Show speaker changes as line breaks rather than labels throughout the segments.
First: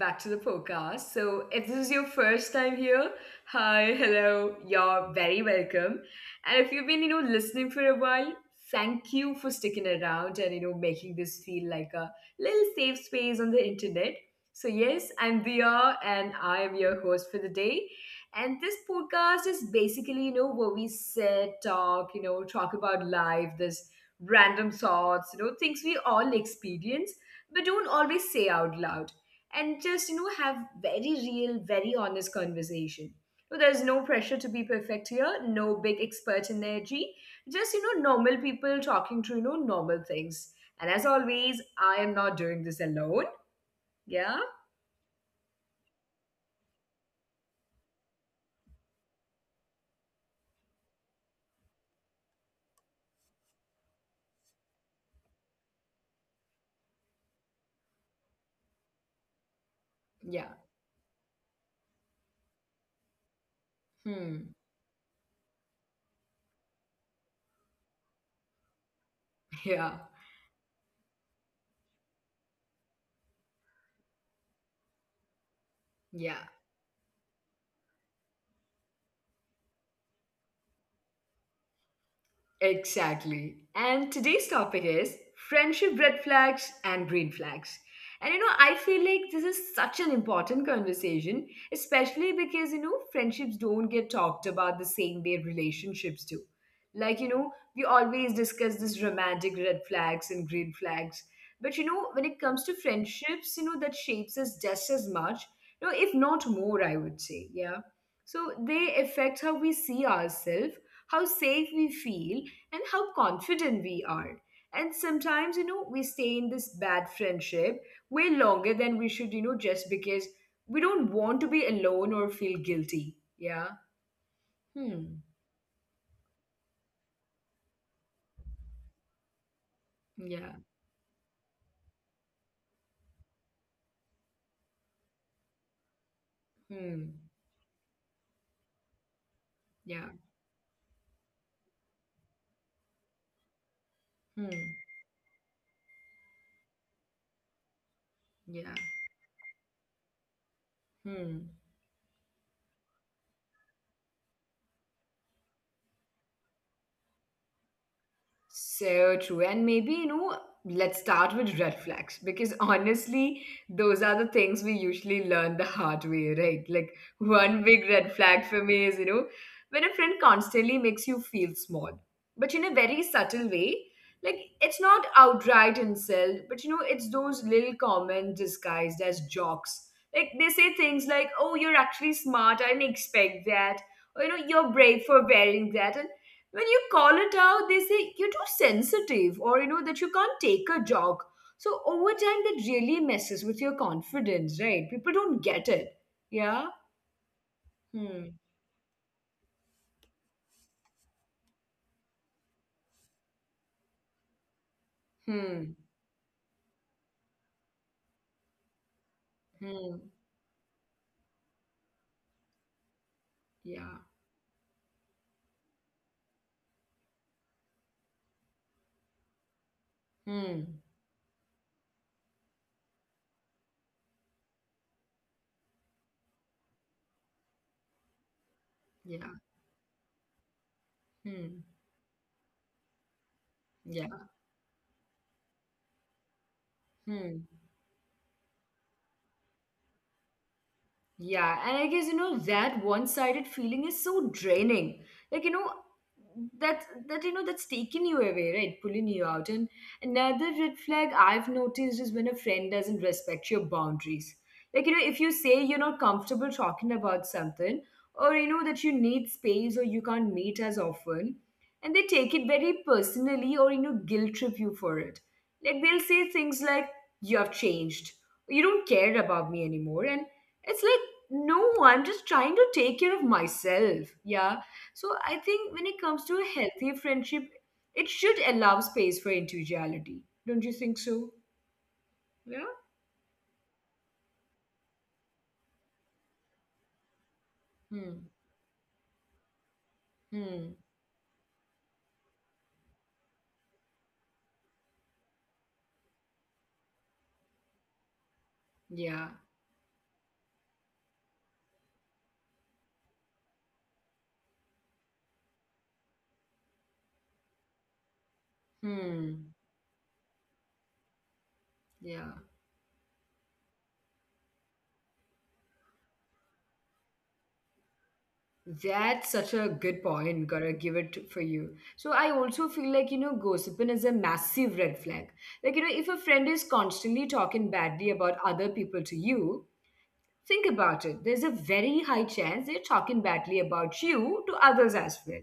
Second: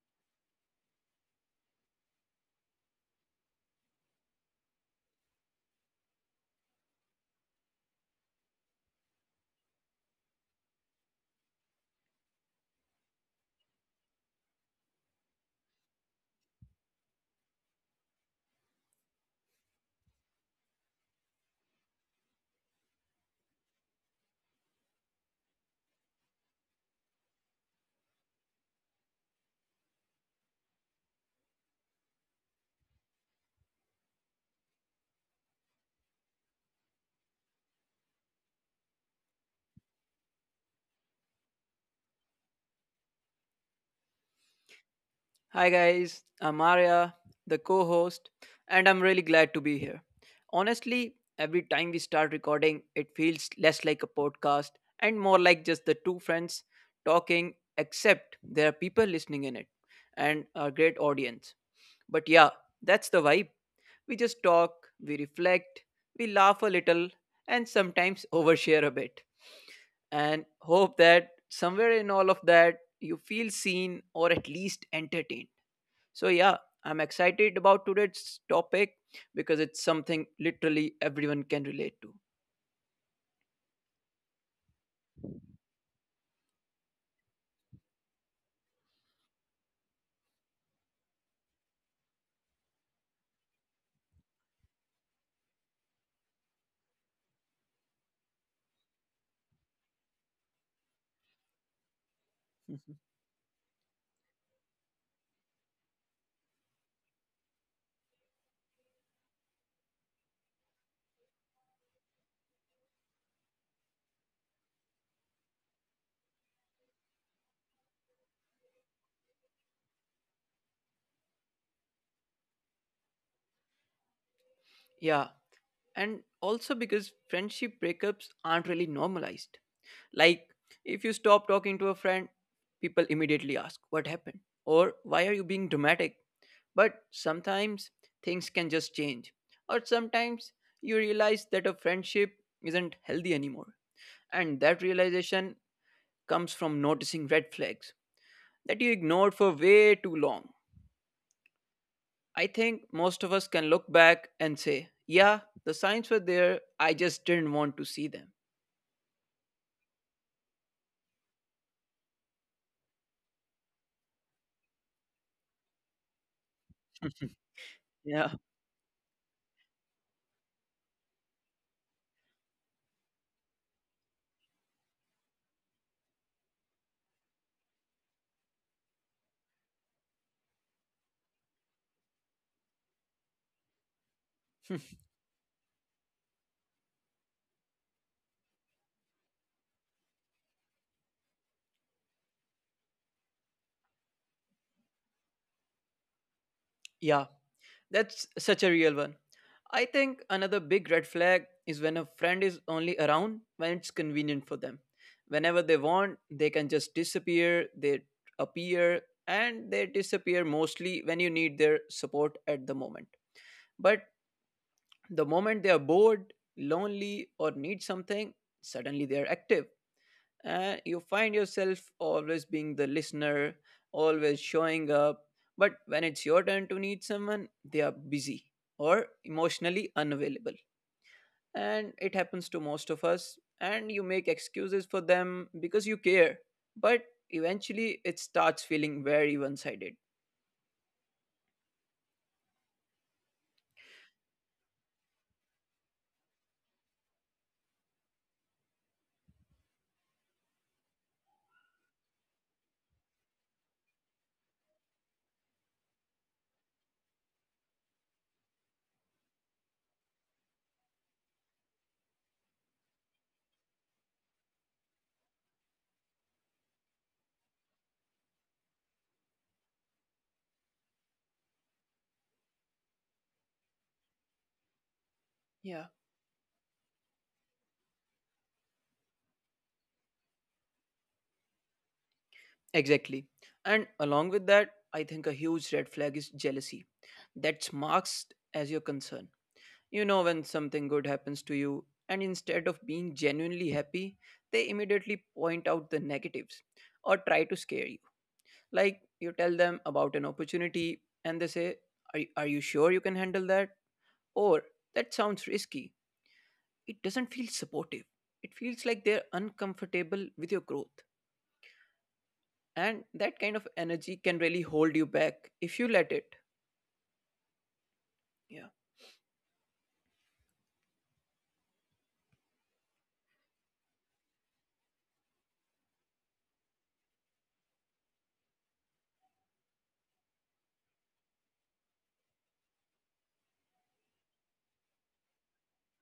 back to the podcast. So, if this is your first time here, hi, hello, you're very welcome. And if you've been, listening for a while, thank you for sticking around and, making this feel like a little safe space on the internet. So, yes, I'm Dia and I am your host for the day. And this podcast is basically, where we sit, talk about life, this random thoughts, things we all experience but don't always say out loud, and just have very real, very honest conversation. So there's no pressure to be perfect here, no big expert energy, just normal people talking through normal things. And as always, I am not doing this alone. Yeah.
Hi guys, I'm Arya, the co host, and I'm really glad to be here. Honestly, every time we start recording, it feels less like a podcast and more like just the two friends talking, except there are people listening in it and
Yeah.
a great audience. But yeah, that's the vibe. We just
Hmm.
talk, we reflect, we laugh a little, and sometimes overshare a bit.
Yeah.
And hope that somewhere in all of that, you feel seen or at least entertained. So, yeah,
Yeah.
I'm excited about today's topic because it's something literally everyone can relate to.
Exactly. And today's topic is friendship red flags and green flags. And I feel like this is such an important conversation, especially because friendships don't get talked about the same way relationships do. Like, we always discuss this romantic red flags and green flags. But when it comes to
Mhm.
friendships, that shapes us just as much, if not more, I would say. Yeah. So they affect how we see ourselves, how safe we feel, and how confident we are. And sometimes, we stay in this bad friendship way longer than we should, just because we don't want to be alone or feel guilty. Yeah. Hmm.
Yeah, and also because friendship breakups aren't really normalized. Like,
Yeah.
if you stop talking to a friend, people immediately ask, "What happened?" Or, "Why are you being dramatic?" But
Hmm.
sometimes things can just change, or
Yeah.
sometimes you realize that a friendship isn't healthy anymore. And
Hmm.
that realization comes from noticing red flags
Yeah.
that you ignored for way too long.
Hmm.
I think most of us can look back and say, yeah, the signs were there, I just didn't want to see them.
So true. And maybe, let's start with red flags because honestly, those are the things we usually learn the hard way, right? Like, one big red
Yeah,
flag for me is, when a friend constantly makes you feel small, but in a very subtle way. Like, it's not outright insult, but it's those little comments disguised as jokes. Like, they say things like, oh, you're actually smart, I didn't expect that. Or, you're brave for wearing that. And when you call it out, they say you're too sensitive or that you can't take a jog. So over time that really messes with your confidence, right? People don't get it. Yeah.
yeah. That's
Hmm.
such a real one. I think another big red flag is when a friend is only around when it's convenient for them. Whenever they want,
Hmm.
they can just disappear, they appear, and they disappear
Hmm.
mostly when you need their support at the moment. But
Yeah.
the moment they are bored, lonely, or need something, suddenly they are active and you find yourself
Hmm.
always being the listener, always showing up. But when it's your turn to need someone, they are busy or emotionally unavailable.
Yeah.
And it happens to most of
Hmm.
us, and you make excuses for them because you
Yeah.
care. But eventually, it starts feeling very one
Hmm.
sided.
Yeah, and I guess that one-sided feeling is so draining. Like that's taking you away, right? Pulling you out. And another red flag I've noticed is when a friend doesn't respect your boundaries. Like if you say you're not comfortable talking about something, or that you need space or you can't meet as often, and they take it very personally or guilt trip you for it. Like they'll say things like, you have changed, or, you don't care about me anymore, and it's like, no, I'm just trying to take care of myself. Yeah. So
Yeah,
I think when it comes to a healthy friendship, it should allow space for individuality. Don't you think so?
exactly.
Yeah.
And along with that, I think a huge red flag is jealousy. That's marked as your
Hmm.
concern. You know, when something good happens
Hmm.
to you, and instead of being genuinely happy, they immediately point out the negatives or try to scare you. Like you tell them
Yeah.
about an opportunity and they say, Are you sure you can handle that? Or that sounds risky. It doesn't feel supportive. It feels like they're
Hmm.
uncomfortable with your growth.
Yeah.
And that kind of energy can really hold you back if you let it. Yeah.
That's such a good point. Gotta give it for you. So I also feel like, gossiping is a massive red flag. Like, if a friend is constantly talking badly about other people to you, think about it. There's a very high chance they're talking badly about you to others as well.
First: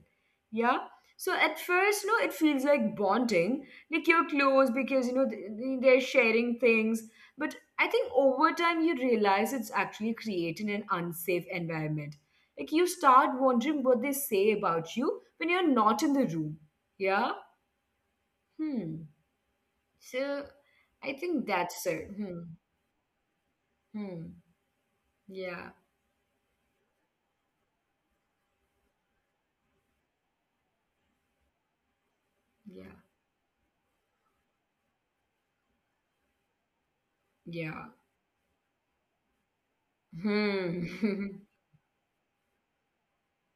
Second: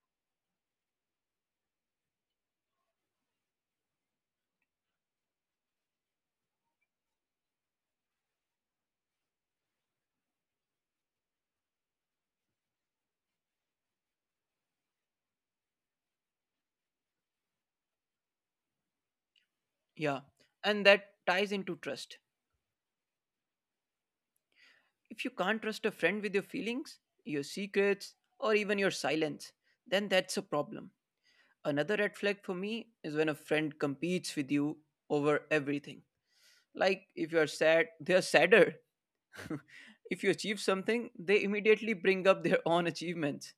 Yeah. So at first, no, it feels like bonding. Like you're close because they're sharing things. But I think over time you realize it's actually creating an unsafe environment. Like you start wondering what they say about you when you're not in the room. Yeah. Hmm.
Yeah.
So
And that
I
ties
think
into
that's it.
trust.
Hmm. Hmm.
If you can't
Yeah.
trust a friend with your feelings, your secrets, or even your silence, then that's a problem. Another red flag for me
Yeah.
is when a friend competes with you over everything. Like if you're
Yeah.
sad, they're sadder. If you achieve something,
Hmm.
they immediately bring up their own achievements.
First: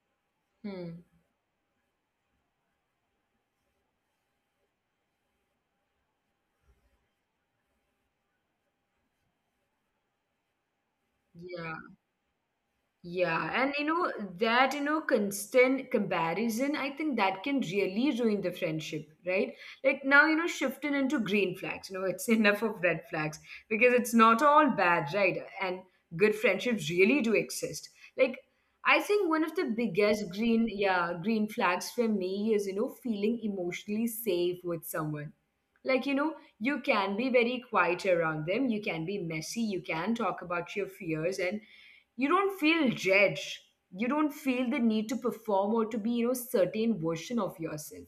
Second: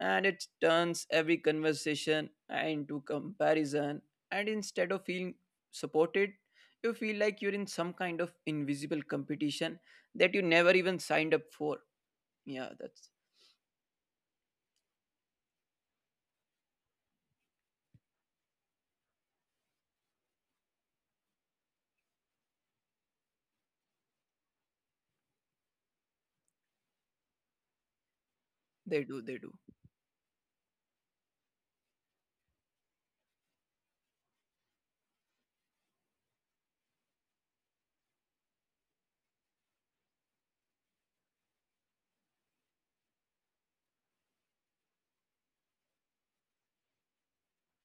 And it
Hmm.
turns every conversation into comparison. And instead of feeling supported, you feel like you're in some kind of invisible competition that you never even signed up
Yeah.
for. Yeah, that's,
Yeah. And that, constant comparison, I think that can really ruin the friendship, right? Like now, shifting into green flags, it's enough of red flags because it's not all bad, right? And good friendships really do exist. Like, I
they
think one
do,
of
they
the
do.
biggest green flags for me is, feeling emotionally safe with someone, like you can be very quiet around them, you can be messy, you can talk about your fears, and you don't feel judged. You don't feel the need to perform or to be certain version of yourself.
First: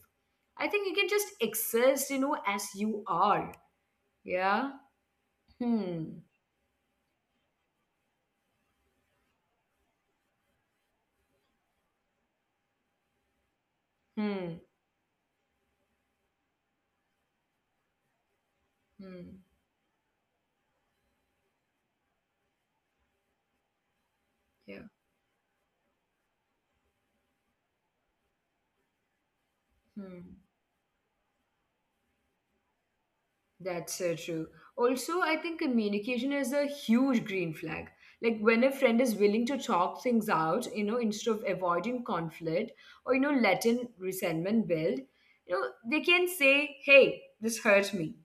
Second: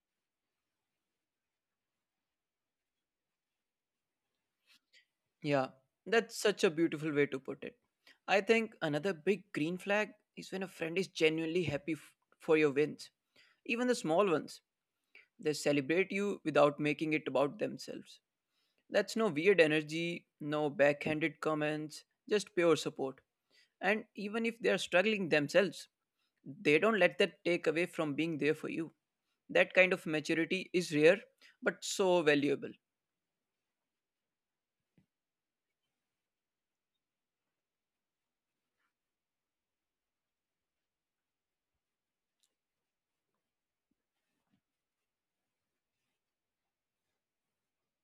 I think you can just exist as you are. Yeah.
Yeah,
Hmm.
that's such a beautiful way to put it. I think another big green flag is when a friend is genuinely happy for your wins, even the small ones.
Hmm.
They celebrate you without making it about themselves. That's no weird
Hmm.
energy, no backhanded comments, just pure support. And even if they are
Yeah.
struggling themselves, they don't let that take away from being there for you. That kind of maturity
Hmm.
is rare, but so valuable.
That's so true. Also, I think communication is a huge green flag. Like when a friend is willing to talk things out, instead of avoiding conflict or, letting resentment build, they can say, hey, this hurts me,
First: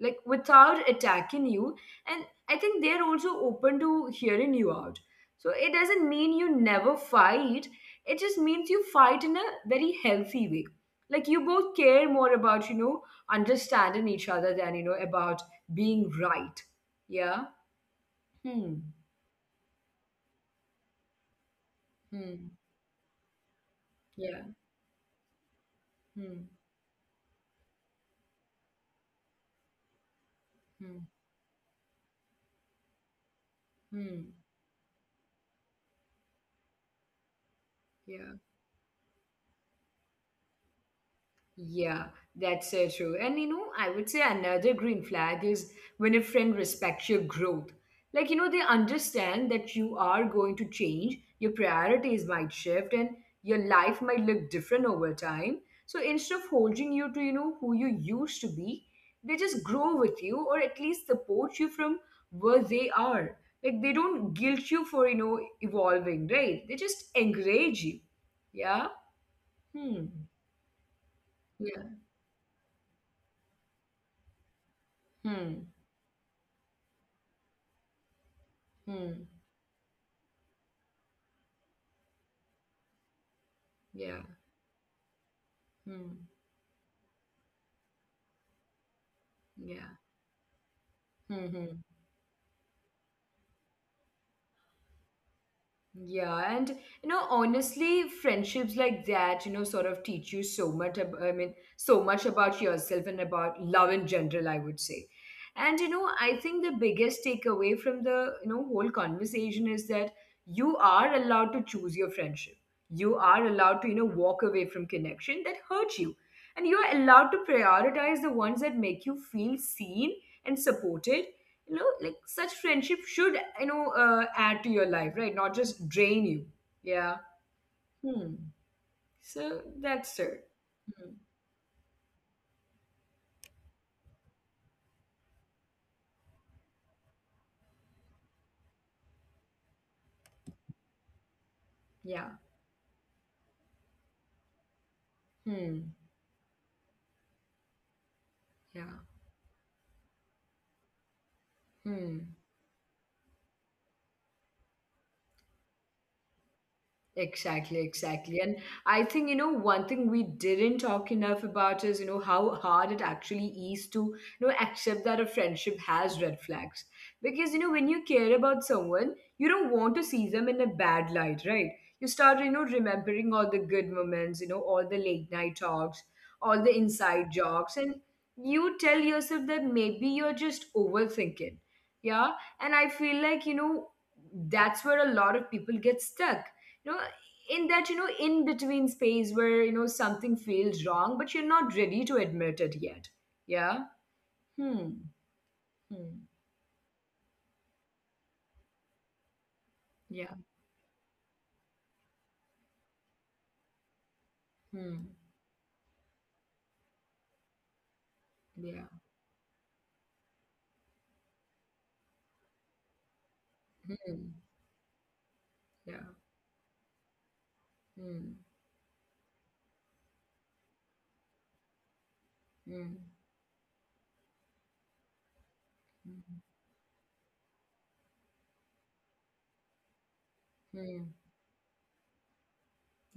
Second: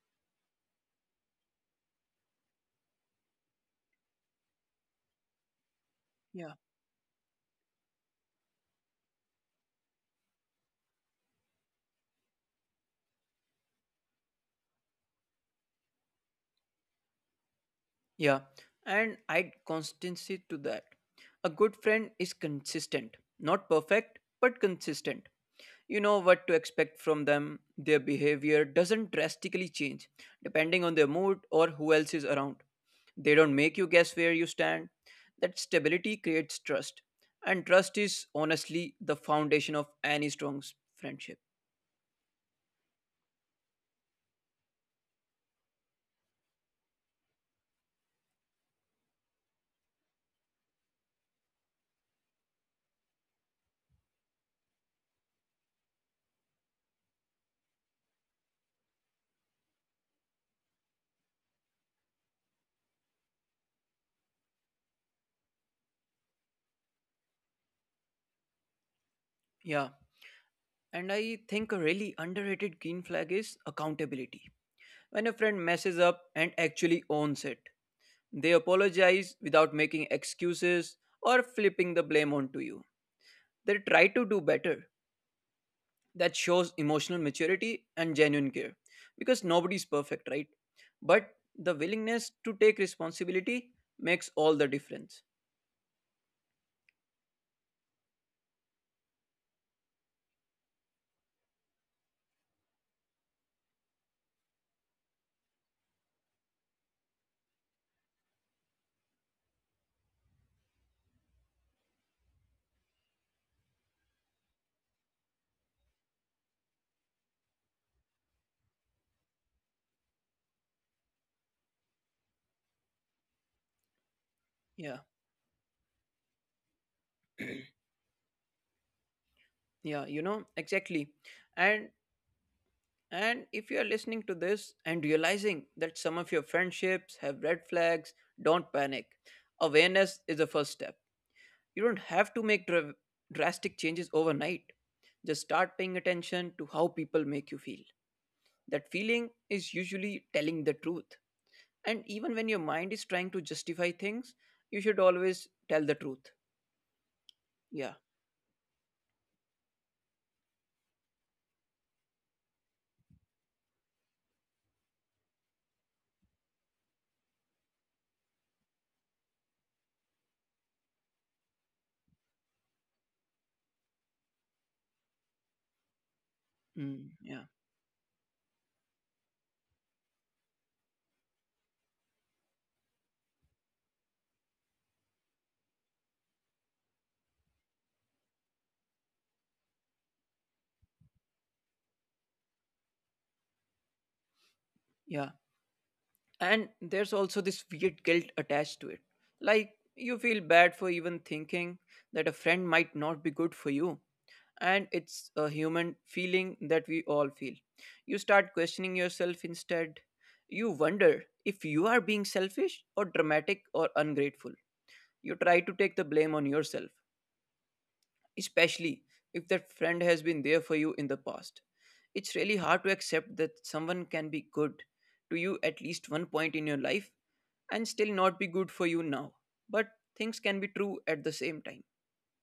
like without attacking you. And I think they're also open to hearing you out. So it doesn't mean
Yeah.
you never fight, it just means you fight in a very healthy way. Like you both care more about, understanding each other than about being right. Yeah.
Yeah,
Hmm.
and I'd constancy to that. A good friend is
Hmm.
consistent, not perfect,
Yeah.
but consistent. You know what
Hmm.
to expect from them. Their behavior doesn't drastically change depending on their
Hmm.
mood or who else is around. They don't make you guess where
Hmm.
you stand. That stability creates trust, and trust is
Yeah.
honestly the foundation of any strong friendship.
Yeah, that's so true. And I would say another green flag is when a friend respects your growth. Like, they understand that you are going to change, your priorities might shift, and your life might look different over time. So instead of holding you to, who you used to be, they just grow with you or at least support you from where they are. Like, they don't guilt you for, evolving, right? They just encourage you. Yeah?
Yeah,
Hmm.
and I think a really
Yeah.
underrated green flag is accountability when a friend messes
Hmm.
up and actually owns it. They apologize
Hmm.
without making excuses or flipping the blame onto you. They try to do
Yeah.
better. That
Hmm.
shows emotional maturity and genuine care because nobody's perfect,
Yeah.
right? But the
Mm-hmm.
willingness to take responsibility makes all the difference.
Yeah. And, honestly, friendships like that, sort of teach you so much, I mean, so much about yourself and about love in general, I would say. And, I think the biggest takeaway from the, whole conversation is that you are allowed to choose your friendship. You are allowed to, walk away from connection that hurt you. And you are allowed to prioritize the ones that make you feel seen and supported. Like such friendship should add to
Yeah,
your life, right? Not just drain you. Yeah. Hmm. So
yeah, you
that's
know,
it.
exactly.
Hmm.
And and if you are listening to this and realizing that some of your friendships have red flags, don't panic. Awareness is the first step. You don't have
Yeah.
to make drastic changes overnight. Just start paying
Hmm.
attention to how people make you feel. That
Yeah.
feeling is usually telling the truth. And
Hmm.
even when your mind is trying to justify things, you should always tell the truth.
Exactly, exactly.
Yeah.
And I think, one thing we didn't talk enough about is, how hard it actually is to, accept that a friendship has red flags. Because, when you care about someone, you don't want to see them in a bad light, right? You start, remembering all the good moments, all the late night talks, all the inside
Mm,
jokes, and
yeah.
you tell yourself that maybe you're just overthinking. Yeah. And I feel like, that's where a lot of people get stuck. No, in that in between space where something feels wrong but you're not ready to admit it yet. Yeah. Hmm.
Yeah.
Hmm.
And there's also this weird guilt attached to it. Like,
Yeah.
you feel bad for even thinking that a friend might not be good for you,
Hmm.
and it's a human feeling that we all feel. You
Yeah.
start questioning yourself instead. You wonder if you are being selfish or dramatic
Hmm.
or ungrateful. You
Yeah.
try to take the blame on yourself,
Hmm.
especially if that friend has been there for you in the past. It's really
Hmm.
hard to accept that someone can be good to you at
Hmm.
least one point in your life and still not be good for you now. But
Hmm.
things can be true at the same time.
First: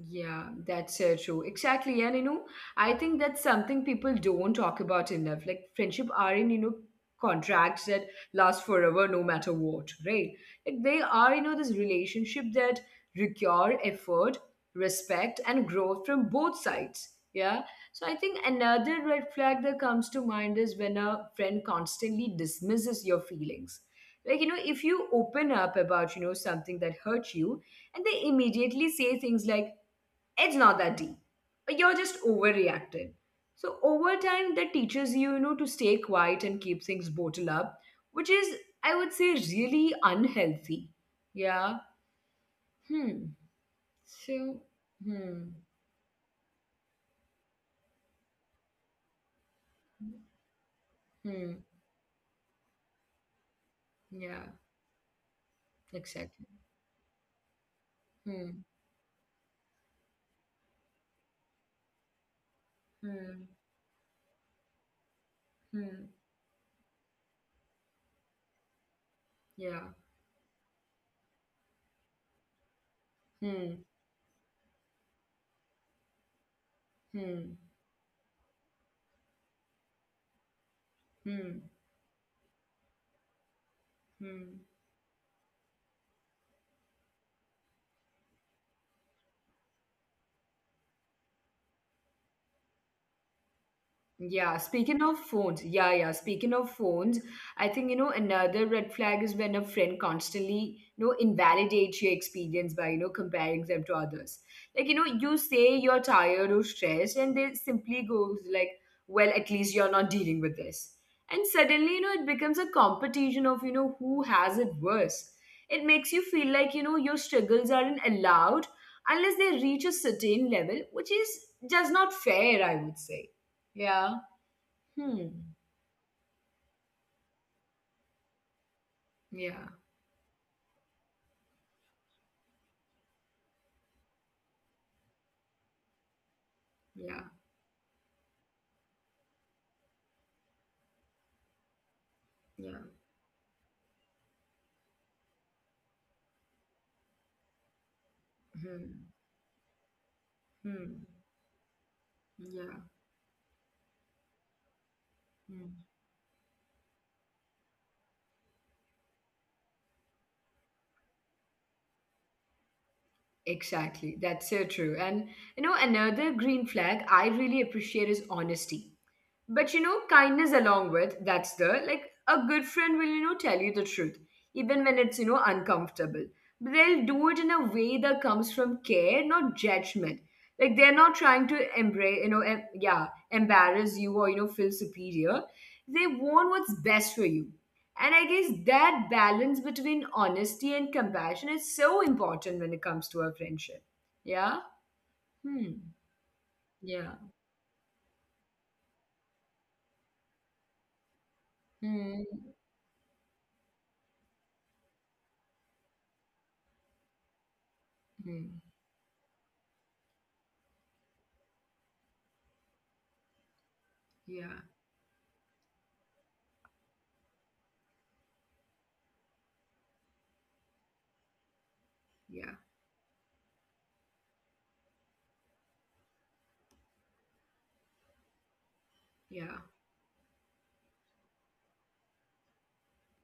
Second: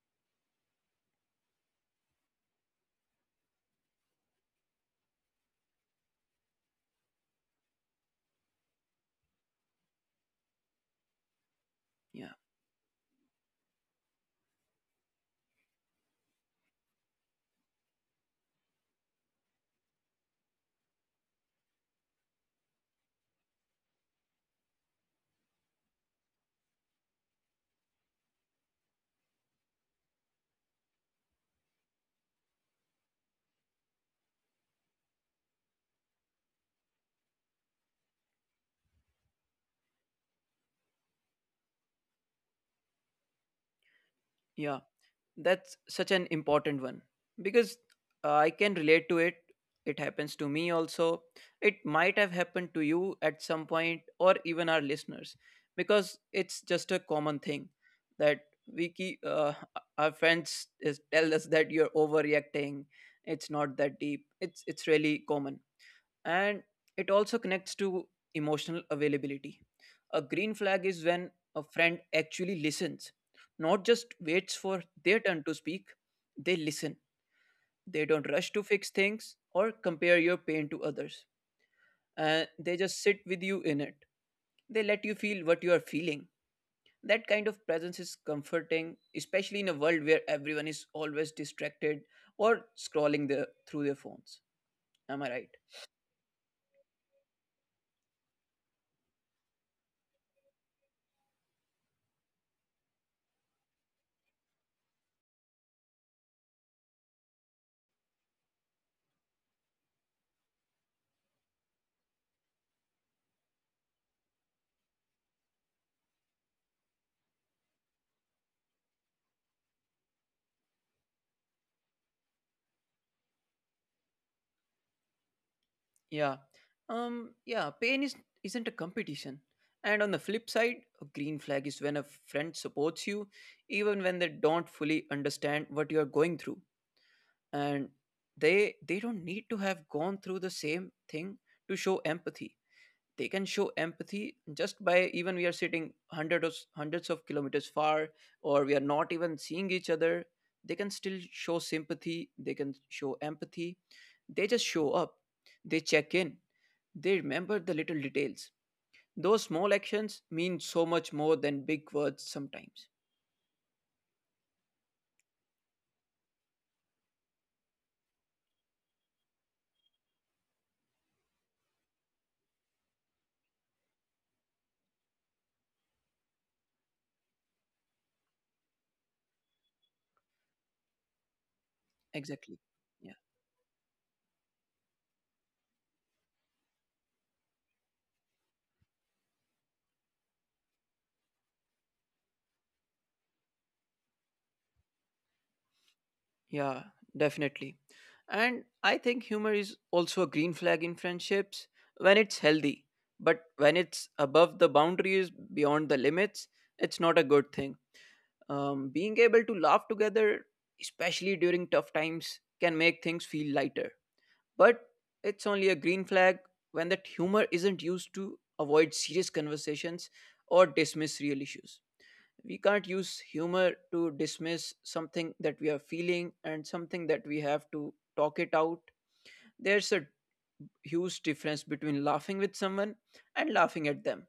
Yeah, that's true. Exactly. And I think that's something people don't talk about enough. Like friendship are in, contracts that last forever no matter what, right? Like they are, this
Yeah,
relationship that require effort, respect, and growth from both sides. Yeah. So I think another red flag that comes to mind is when a friend constantly dismisses your feelings. Like, if you open up about, something that hurt you, and they immediately say things like, it's not that deep. You're just overreacting. So over time, that teaches you, to stay quiet and keep things bottled up, which is, I would say, really unhealthy. Yeah. Hmm.
yeah.
So.
That's such
Hmm.
an important one because I can relate to it. It happens to me also. It might
Hmm.
have happened to you at some point or even our
Yeah.
listeners because it's just a
Exactly.
common thing that we keep
Hmm.
our friends is, tell us that you're overreacting. It's not that deep.
Hmm.
It's really common and
Hmm.
it also connects to emotional availability. A green
Yeah.
flag is when a friend actually listens, not just waits
Hmm.
for their turn to speak, they listen. They don't
Hmm.
rush to fix things or compare your pain to others. And
Hmm.
they just sit with you in it. They let you feel
Hmm.
what you are feeling. That kind of presence is comforting, especially in a world where everyone is always distracted or scrolling their, through their phones. Am I right?
Yeah, speaking of phones, I think, another red flag is when a friend constantly, invalidates your experience by, comparing them to others. Like, you say you're tired or stressed, and they simply goes like, well, at least you're not dealing with this. And suddenly, it becomes a competition of, who has it worse. It makes you feel like, your struggles aren't allowed unless they reach a certain level, which is just not fair, I would say. Yeah.
Yeah.
Hmm.
Yeah, pain is isn't a competition. And on the flip
Yeah.
side, a green flag is when a friend supports you even when they don't fully understand what you are going through. And
Yeah.
they don't need to have gone through the same thing to show empathy. They can show
Yeah.
empathy just by even we are sitting hundreds of kilometers far or we are not even seeing each
Hmm.
other. They can still show
Hmm.
sympathy, they can show empathy.
Yeah.
They just show up. They check in,
Hmm.
they remember the little details. Those small actions mean so much more than big words sometimes.
Exactly. That's so true. And another green flag I really appreciate is honesty. But kindness along with that's the like a good friend will, tell you the truth, even when it's, uncomfortable. But they'll do it in a way that comes from care, not judgment. Like they're not trying to
Exactly.
embrace,
Yeah.
yeah, embarrass you or, feel superior. They want what's best for you. And I guess that balance between honesty and compassion is so important when it comes to a friendship. Yeah? Hmm.
Yeah, definitely.
Yeah.
And I think humor is also a green flag in friendships when it's healthy.
Hmm.
But when it's above the boundaries, beyond the limits, it's not a good thing.
Hmm.
Being
Hmm.
able to laugh together, especially during tough times, can make things feel lighter. But it's
Yeah.
only a green flag when that humor isn't used to avoid serious conversations or dismiss real issues. We can't use
Yeah.
humor to dismiss something that we are feeling and something that we have to talk it out. There's a
Yeah.
huge difference between laughing with someone and laughing at them.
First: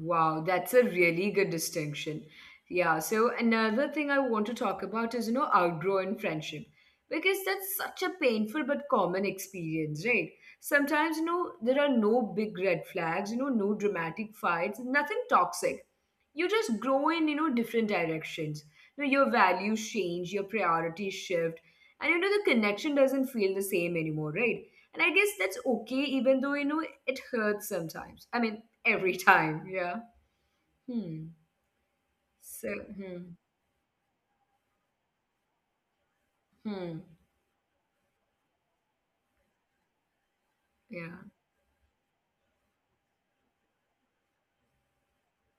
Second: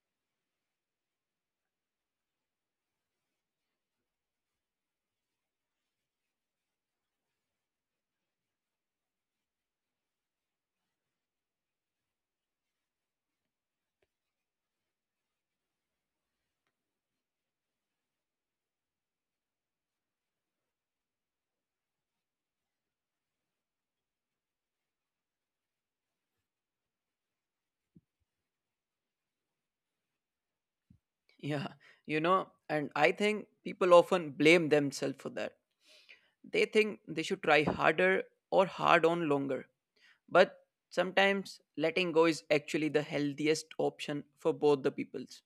Wow, that's a really good distinction. Yeah, so another thing I want to talk about is, outgrowing friendship because that's such a painful but common experience, right? Sometimes, there are no big red flags, no dramatic fights, nothing toxic. You just grow in, different directions. Your values change, your priorities shift, and the connection doesn't feel the same anymore, right? And I guess that's okay, even though, it hurts sometimes. I mean, every time, yeah. Hmm.
Yeah, you know,
So,
and I
hmm,
think people often blame themselves for that. They
hmm.
think they should try harder or hard on longer. But
Yeah,
sometimes letting go is actually the healthiest option for both the peoples.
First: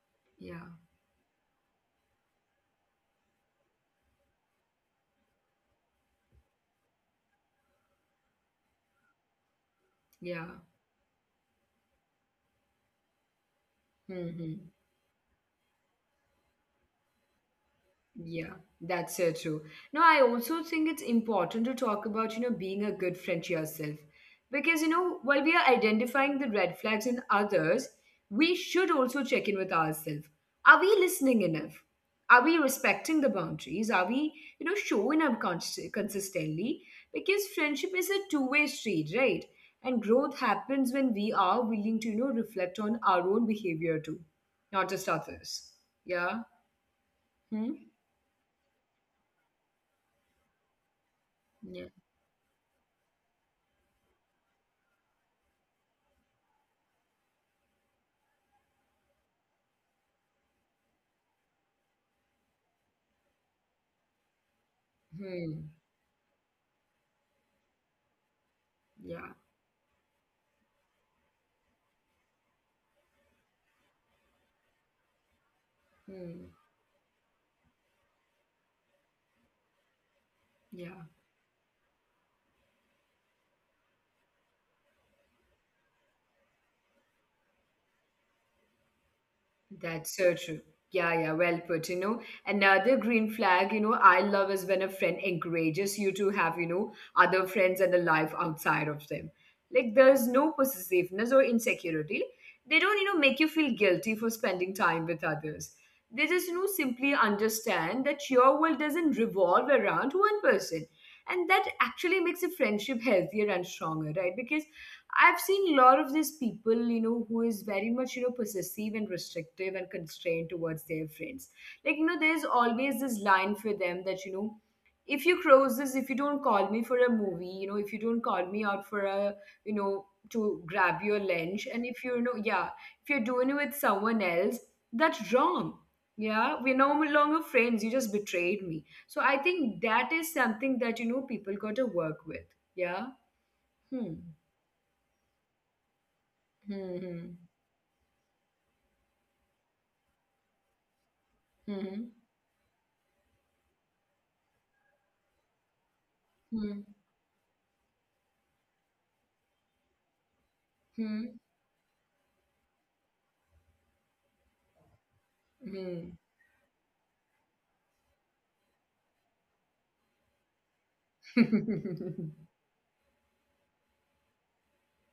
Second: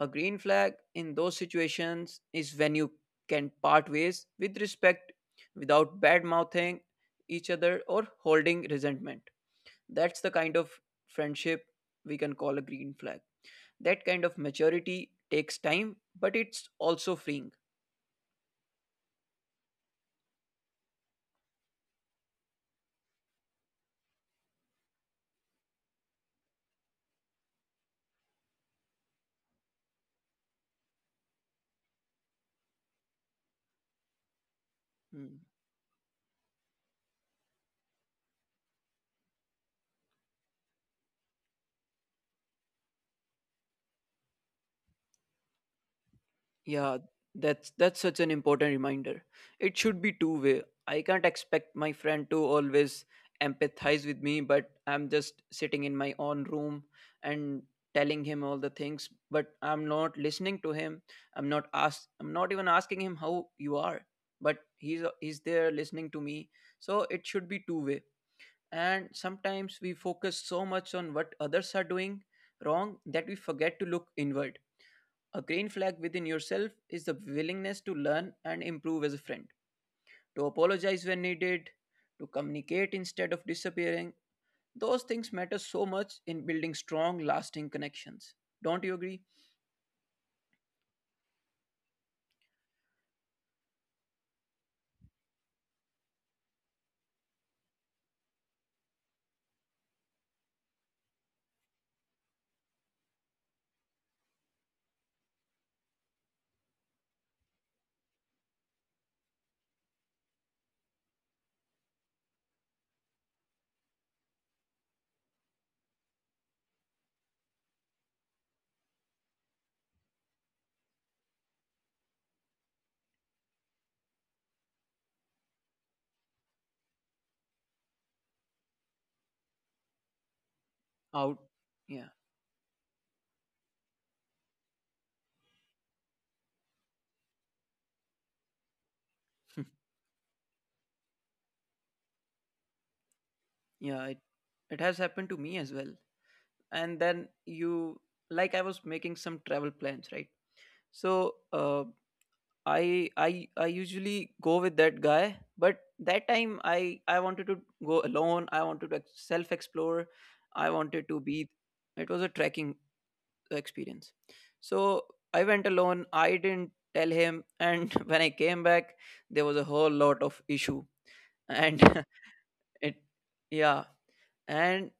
A green
yeah,
flag in those situations is when you can part ways with respect without bad mouthing each other or holding resentment. That's the
yeah.
kind of friendship we can call a green flag. That
Hmm,
kind of
hmm.
maturity takes time, but it's also freeing.
Yeah, that's so true. Now, I also think it's important to talk about, being a good friend to yourself. Because, while we are identifying the red flags in others, we should also check in with ourselves. Are we listening enough? Are we respecting the boundaries? Are we, showing up
Hmm.
consistently? Because friendship is a two-way street, right? And growth happens when we are willing to, reflect on our own behavior too, not just others. Yeah.
Yeah,
Hmm?
that's such an important reminder. It should be two way. I can't expect
Yeah.
my friend to always empathize with me, but I'm just sitting in my own room and telling him all the things, but I'm not listening to him. I'm not even asking him how you are, but he's
Hmm.
there listening to me. So it should be two way. And
Yeah.
sometimes we focus so much on what others are doing wrong that we forget to look inward. A green flag within
Hmm.
yourself is the willingness to learn and improve as a friend, to
Yeah.
apologize when needed, to communicate instead of disappearing. Those things matter so much in building strong, lasting connections. Don't you agree?
That's so true. Yeah, yeah, well put. Another green flag, I love is when a friend encourages you to have, other friends and a life outside of them. Like there's no possessiveness or insecurity. They don't, make you feel guilty for spending time with others. They just, simply understand that your world doesn't revolve around one person. And that actually makes a friendship healthier and stronger, right? Because I've seen a lot of these people, who is very much, possessive and restrictive and constrained towards their friends. Like, there's always this line for them that, if you cross this, if you don't call me for a movie, if you don't call me out for a, to grab your
Out.
lunch, and if
Yeah.
you, you know yeah, if you're doing it with someone else, that's wrong. Yeah, we're no longer friends, you just betrayed me. So I think that is something that, people got to work with. Yeah.
Yeah,
Hmm.
it has happened to me as well. And then
Hmm.
you, like, I was making some travel plans, right? So,
Hmm.
I usually go with that guy, but that time
Hmm.
I wanted to go alone. I wanted to self explore. I wanted
Hmm.
to be. It was a trekking experience, so I went
Hmm.
alone. I didn't tell him, and when I came back, there was a whole lot of issue, and
Hmm.
it yeah and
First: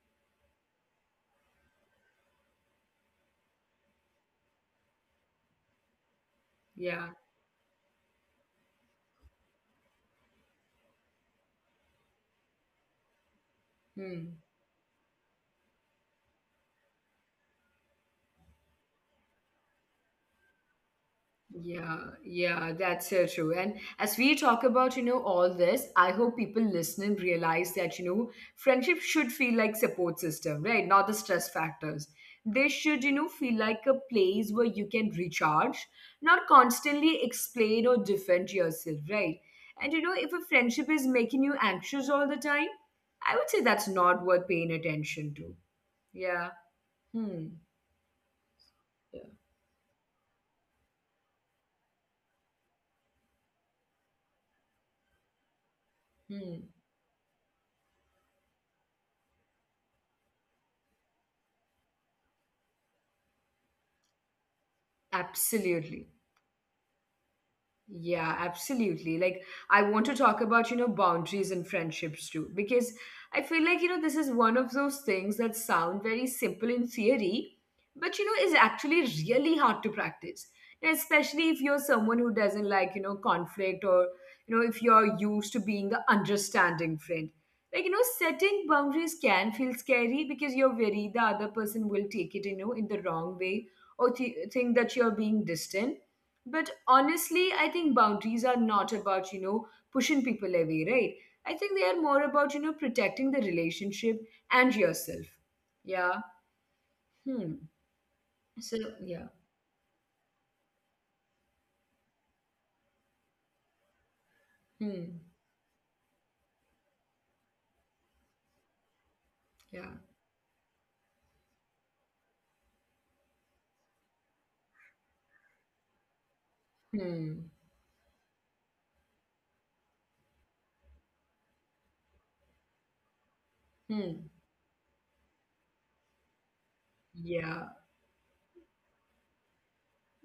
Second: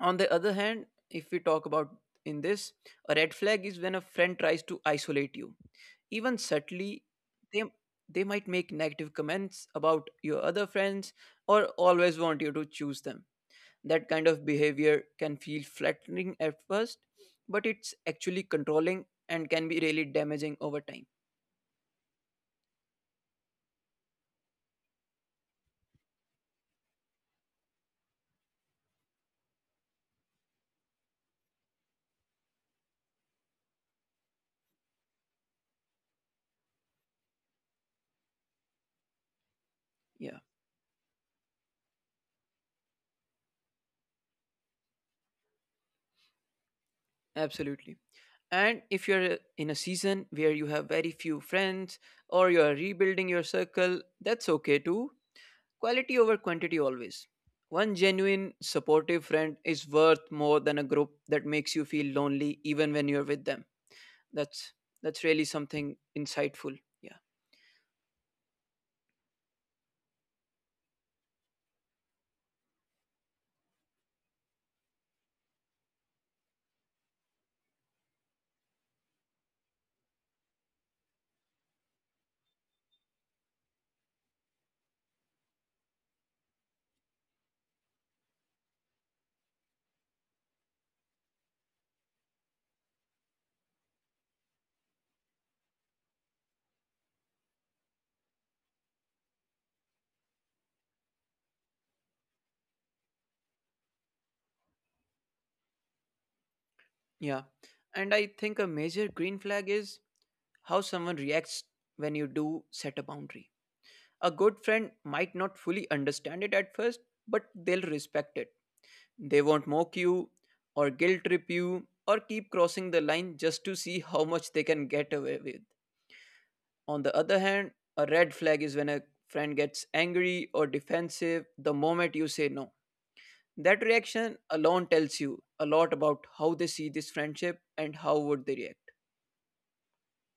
on the other hand, if we talk about in this, a red flag is when a friend tries to isolate you. Even subtly,
Yeah.
they they might make negative comments about your other friends or always want you to choose them. That kind
Hmm.
of behavior can feel flattering at first, but it's actually controlling and can be really damaging over time.
Yeah, yeah, that's so true. And as we talk about, all this, I hope people listening realize that, friendship should feel like support system, right? Not the stress factors. They should, feel like a place where you can recharge, not constantly explain or defend yourself, right? And if a
Yeah,
friendship is making you anxious all the time, I would say that's not worth paying attention to. Yeah. Hmm.
absolutely. And if
Yeah.
you're in a season where you have very few friends or you're rebuilding your circle, that's okay too. Quality over
Hmm.
quantity always. One genuine, supportive friend is worth more than a group that makes you feel lonely even when you're with them. That's that's really something
Absolutely.
insightful. Yeah.
Yeah, absolutely. Like, I want to talk about, boundaries and friendships too, because I feel like, this is one of those things that sound very simple in theory, but, is actually really hard to practice. And especially if you're someone who doesn't like, conflict, or, if you're used to being the understanding friend. Like, setting boundaries can feel scary because you're worried the other person will take it, in the wrong way or think that you're being distant, but honestly, I think boundaries are not about, pushing people away, right? I think they are more about, protecting the relationship and yourself. Yeah.
Yeah.
Hmm.
And I think a
So,
major green
yeah.
flag is how someone reacts when you do set a boundary. A good friend
Hmm.
might not fully understand it at first, but they'll respect it. They won't mock
Yeah.
you or guilt trip you or keep crossing the line just to see how much they can get away with. On the other
Hmm.
hand, a red flag is when a friend gets angry or defensive the moment you say no. That
Hmm.
reaction alone tells you a lot about how they see this friendship
Yeah.
and how would they react.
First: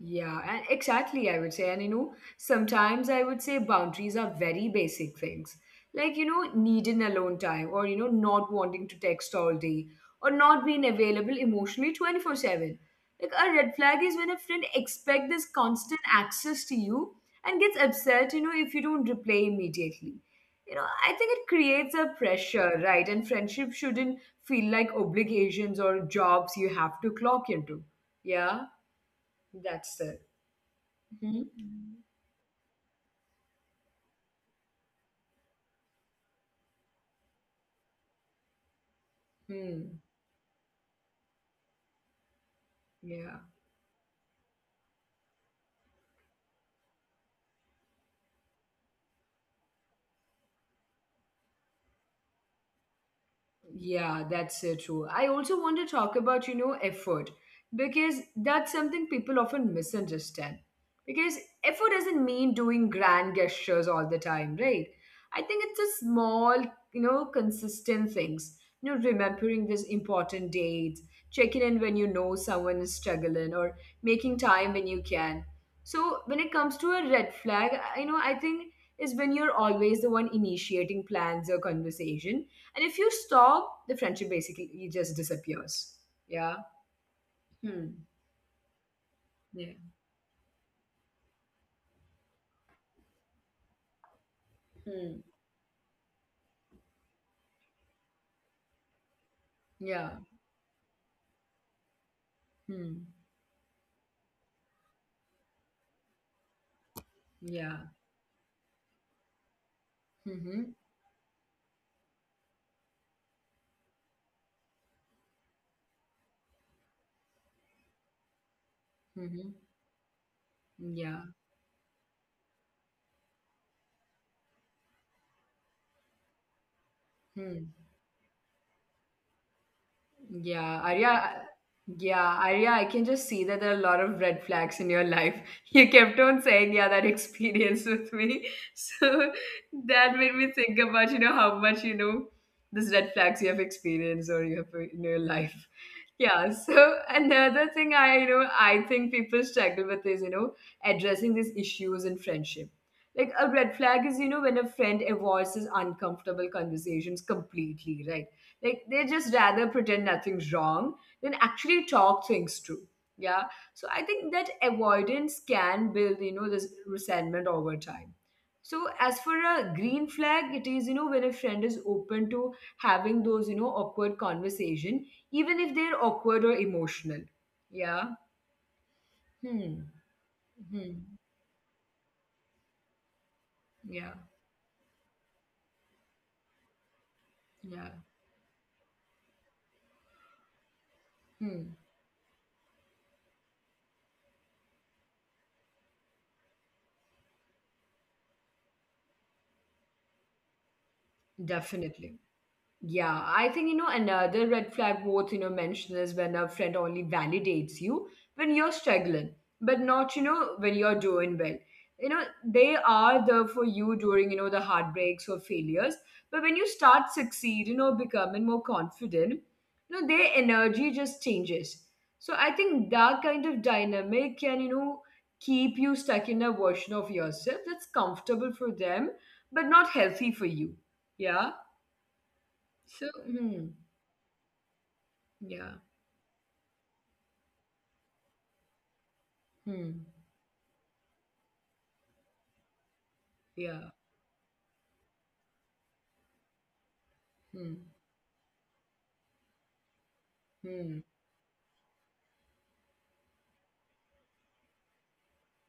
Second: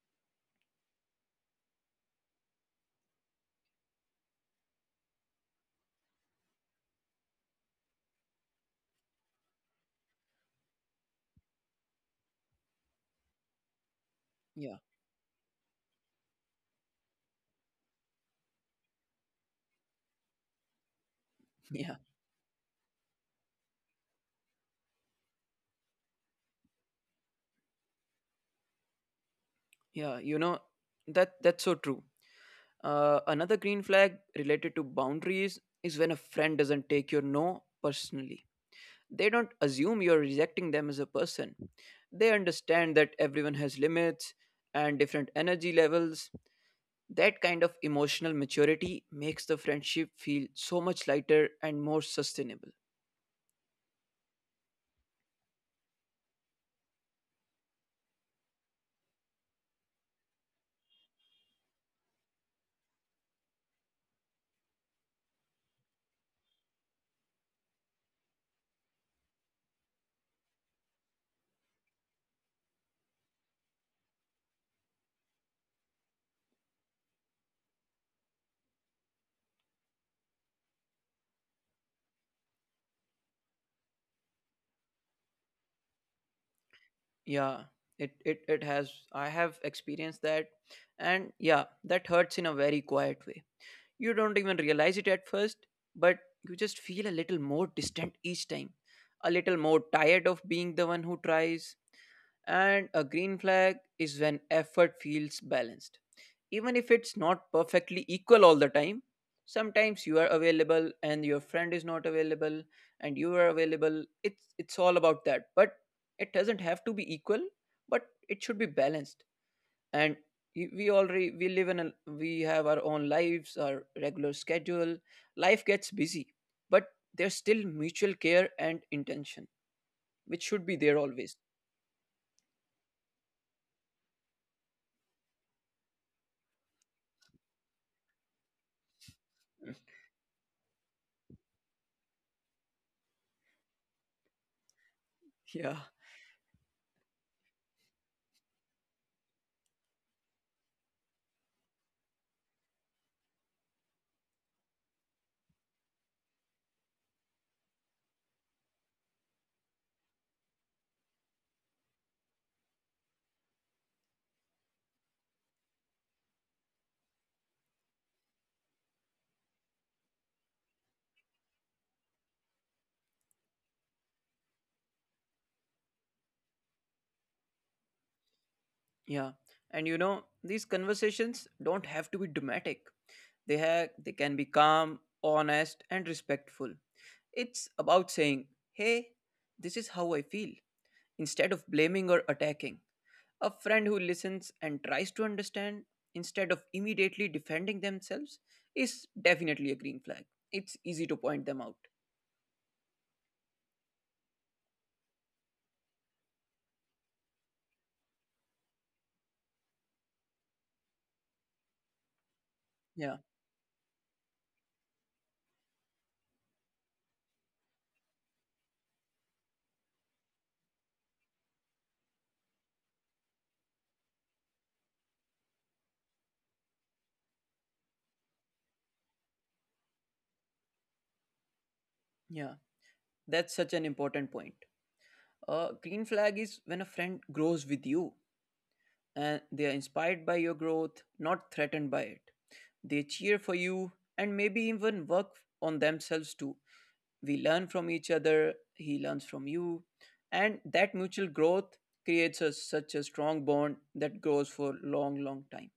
Yeah, and exactly, I would say. And sometimes I would say boundaries are very basic things. Like, needing alone time, or, not wanting to text all day, or not being available emotionally 24/7. Like, a red flag is when a friend
Yeah,
expects this constant access to you and gets upset, if you don't reply immediately. You know, I think it
yeah,
creates a pressure, right? And friendship shouldn't feel like obligations or jobs you have to clock into. Yeah, that's
yeah.
it.
You know, that's
Mhm.
so true. Another green flag related to boundaries is when a friend doesn't take your no personally. They don't assume
Mm.
you're rejecting them as a person. They understand that
Yeah.
everyone has limits and different energy levels. That kind of emotional maturity makes the friendship feel so much lighter and more sustainable.
Yeah, that's so true. I also want to talk about, effort because that's something people often misunderstand. Because effort doesn't mean doing grand gestures all the time, right? I think it's a small, consistent things. You know, remembering this important dates, checking in when you know someone is struggling, or making time when you can. So when it comes to a red flag, I think is when you're always the one initiating plans or conversation, and if you stop, the friendship basically just disappears. Yeah.
Yeah,
Hmm.
it has. I have
Yeah.
experienced that. And yeah, that hurts in a very quiet way. You don't even realize it at
Hmm.
first, but you just feel a little more distant each time, a little more tired
Yeah.
of being the one who tries. And a
Hmm.
green flag is when effort feels balanced. Even if it's not
Yeah.
perfectly equal all the time, sometimes you are available
Mm-hmm.
and your friend is not available and you are available. It's all about that. But it doesn't have to be equal, but it should be balanced.
Mm-hmm.
And we
Yeah.
live in a we have our own lives, our regular schedule. Life gets busy, but there's still
Hmm.
mutual care and intention, which should be there
Yeah,
always.
Arya, yeah, Arya, I can just see that there are a lot of red flags in your life. You kept on saying, yeah, that experience with me. So that made me think about, how much, these red flags you have experienced or you have in your
Yeah.
life. Yeah, so another thing I I think people struggle with is, addressing these issues in friendship. Like a red flag is, when a friend avoids these uncomfortable conversations completely, right? Like they just rather pretend nothing's wrong than actually talk things through. Yeah. So I think that avoidance can build, this resentment over time. So as for a green flag, it is, when a friend is open to having those, awkward conversation, even if they're awkward or emotional. Yeah.
Yeah.
Hmm.
And you know, these
Hmm.
conversations don't have to be dramatic. They have
Yeah.
they can be calm, honest, and respectful. It's
Yeah.
about saying, "Hey, this is how I feel," instead
Hmm.
of blaming or attacking. A friend who listens and tries to understand instead of immediately defending themselves is definitely a green flag. It's easy to point them out.
Definitely. Yeah, I think you know another red flag worth you know mention is when a friend only validates you when you're struggling, but not you know when you're doing well. You know they are
Yeah.
there for you during you know the heartbreaks or failures, but when you start succeeding or becoming more confident, you know their energy just changes. So I think that kind of dynamic can you know keep you stuck in a version of yourself that's comfortable for them, but not healthy for you. Yeah.
Yeah.
So,
That's such
hmm.
an important point. A
Yeah.
green flag is when a friend grows with you and they are
Hmm.
inspired by your growth, not threatened by it. They cheer for you
Yeah.
and maybe even work on themselves too. We learn from
Hmm.
each other, he learns from you, and that
Hmm.
mutual growth creates a, such a strong bond that grows for long, long time.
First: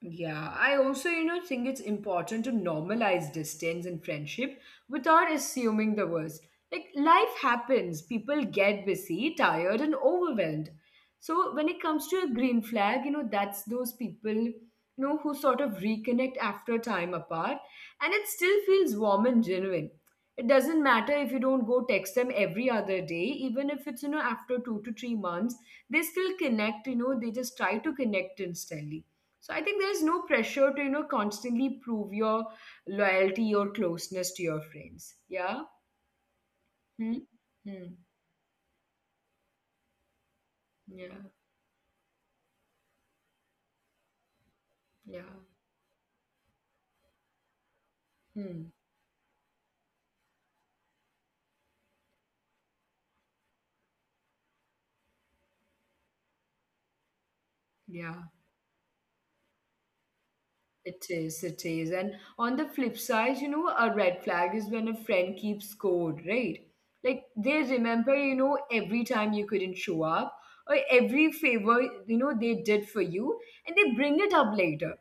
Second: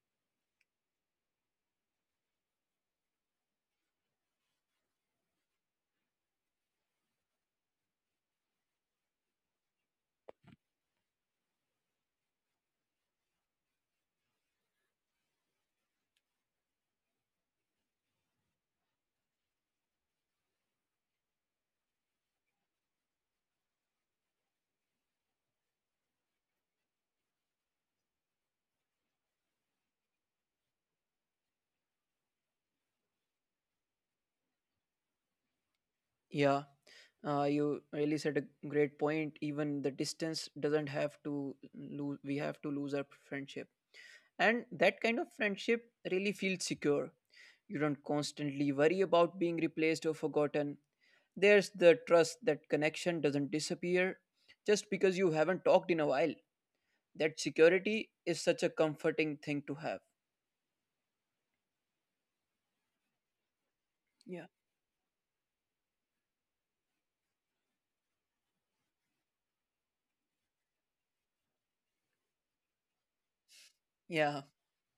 Yeah, I also, think it's important to normalize distance in friendship without assuming the worst. Like, life happens, people get busy, tired, and overwhelmed. So, when it comes to a green flag, that's those people, who sort of reconnect after time apart, and it still feels warm and genuine. It doesn't matter if you don't go text them every other day, even if it's, after 2 to 3 months, they still connect, they just try to connect instantly. So I think there is no pressure to, constantly prove your loyalty or closeness to your friends. Yeah.
Yeah,
Hmm.
you
Hmm.
really said a great point. Even the distance doesn't
Yeah.
have to lose, we have to lose our friendship. And that kind
Yeah.
of friendship really feels secure. You don't
Hmm.
constantly worry about being replaced or forgotten. There's the trust that connection doesn't disappear just because you haven't talked in a while. That security
Yeah.
is such a comforting thing to have.
It is, it is. And on the flip side, a red
Yeah.
flag is when a friend keeps score, right? Like they remember, every time you couldn't show up or every favor, they did for you and they bring it
Yeah.
up later.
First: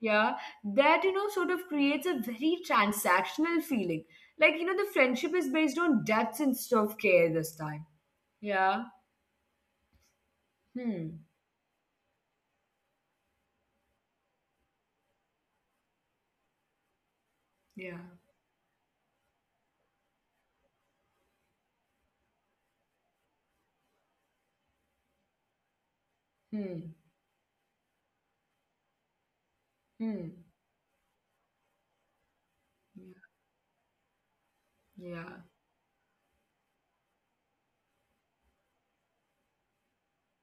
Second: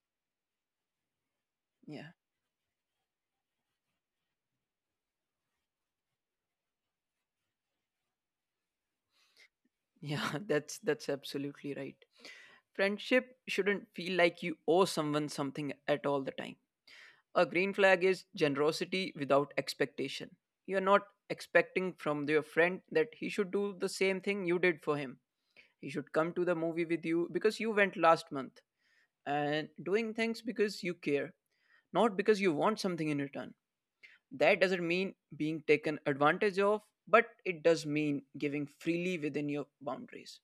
Yeah. That, sort of creates
Yeah.
a very transactional feeling. Like, the friendship is based on debts instead of care this time. Yeah.
Yeah, that's
Hmm.
absolutely right. Friendship shouldn't feel like you owe someone something at all the time. A green
Yeah.
flag is generosity without expectation. You're not expecting from your friend that he should do the same thing you did for him. He should come to the movie
Hmm.
with you because you went last month and doing
Hmm.
things because you care, not because you want something in
Yeah.
return. That doesn't mean
Yeah.
being taken advantage of, but it does mean giving freely within your boundaries.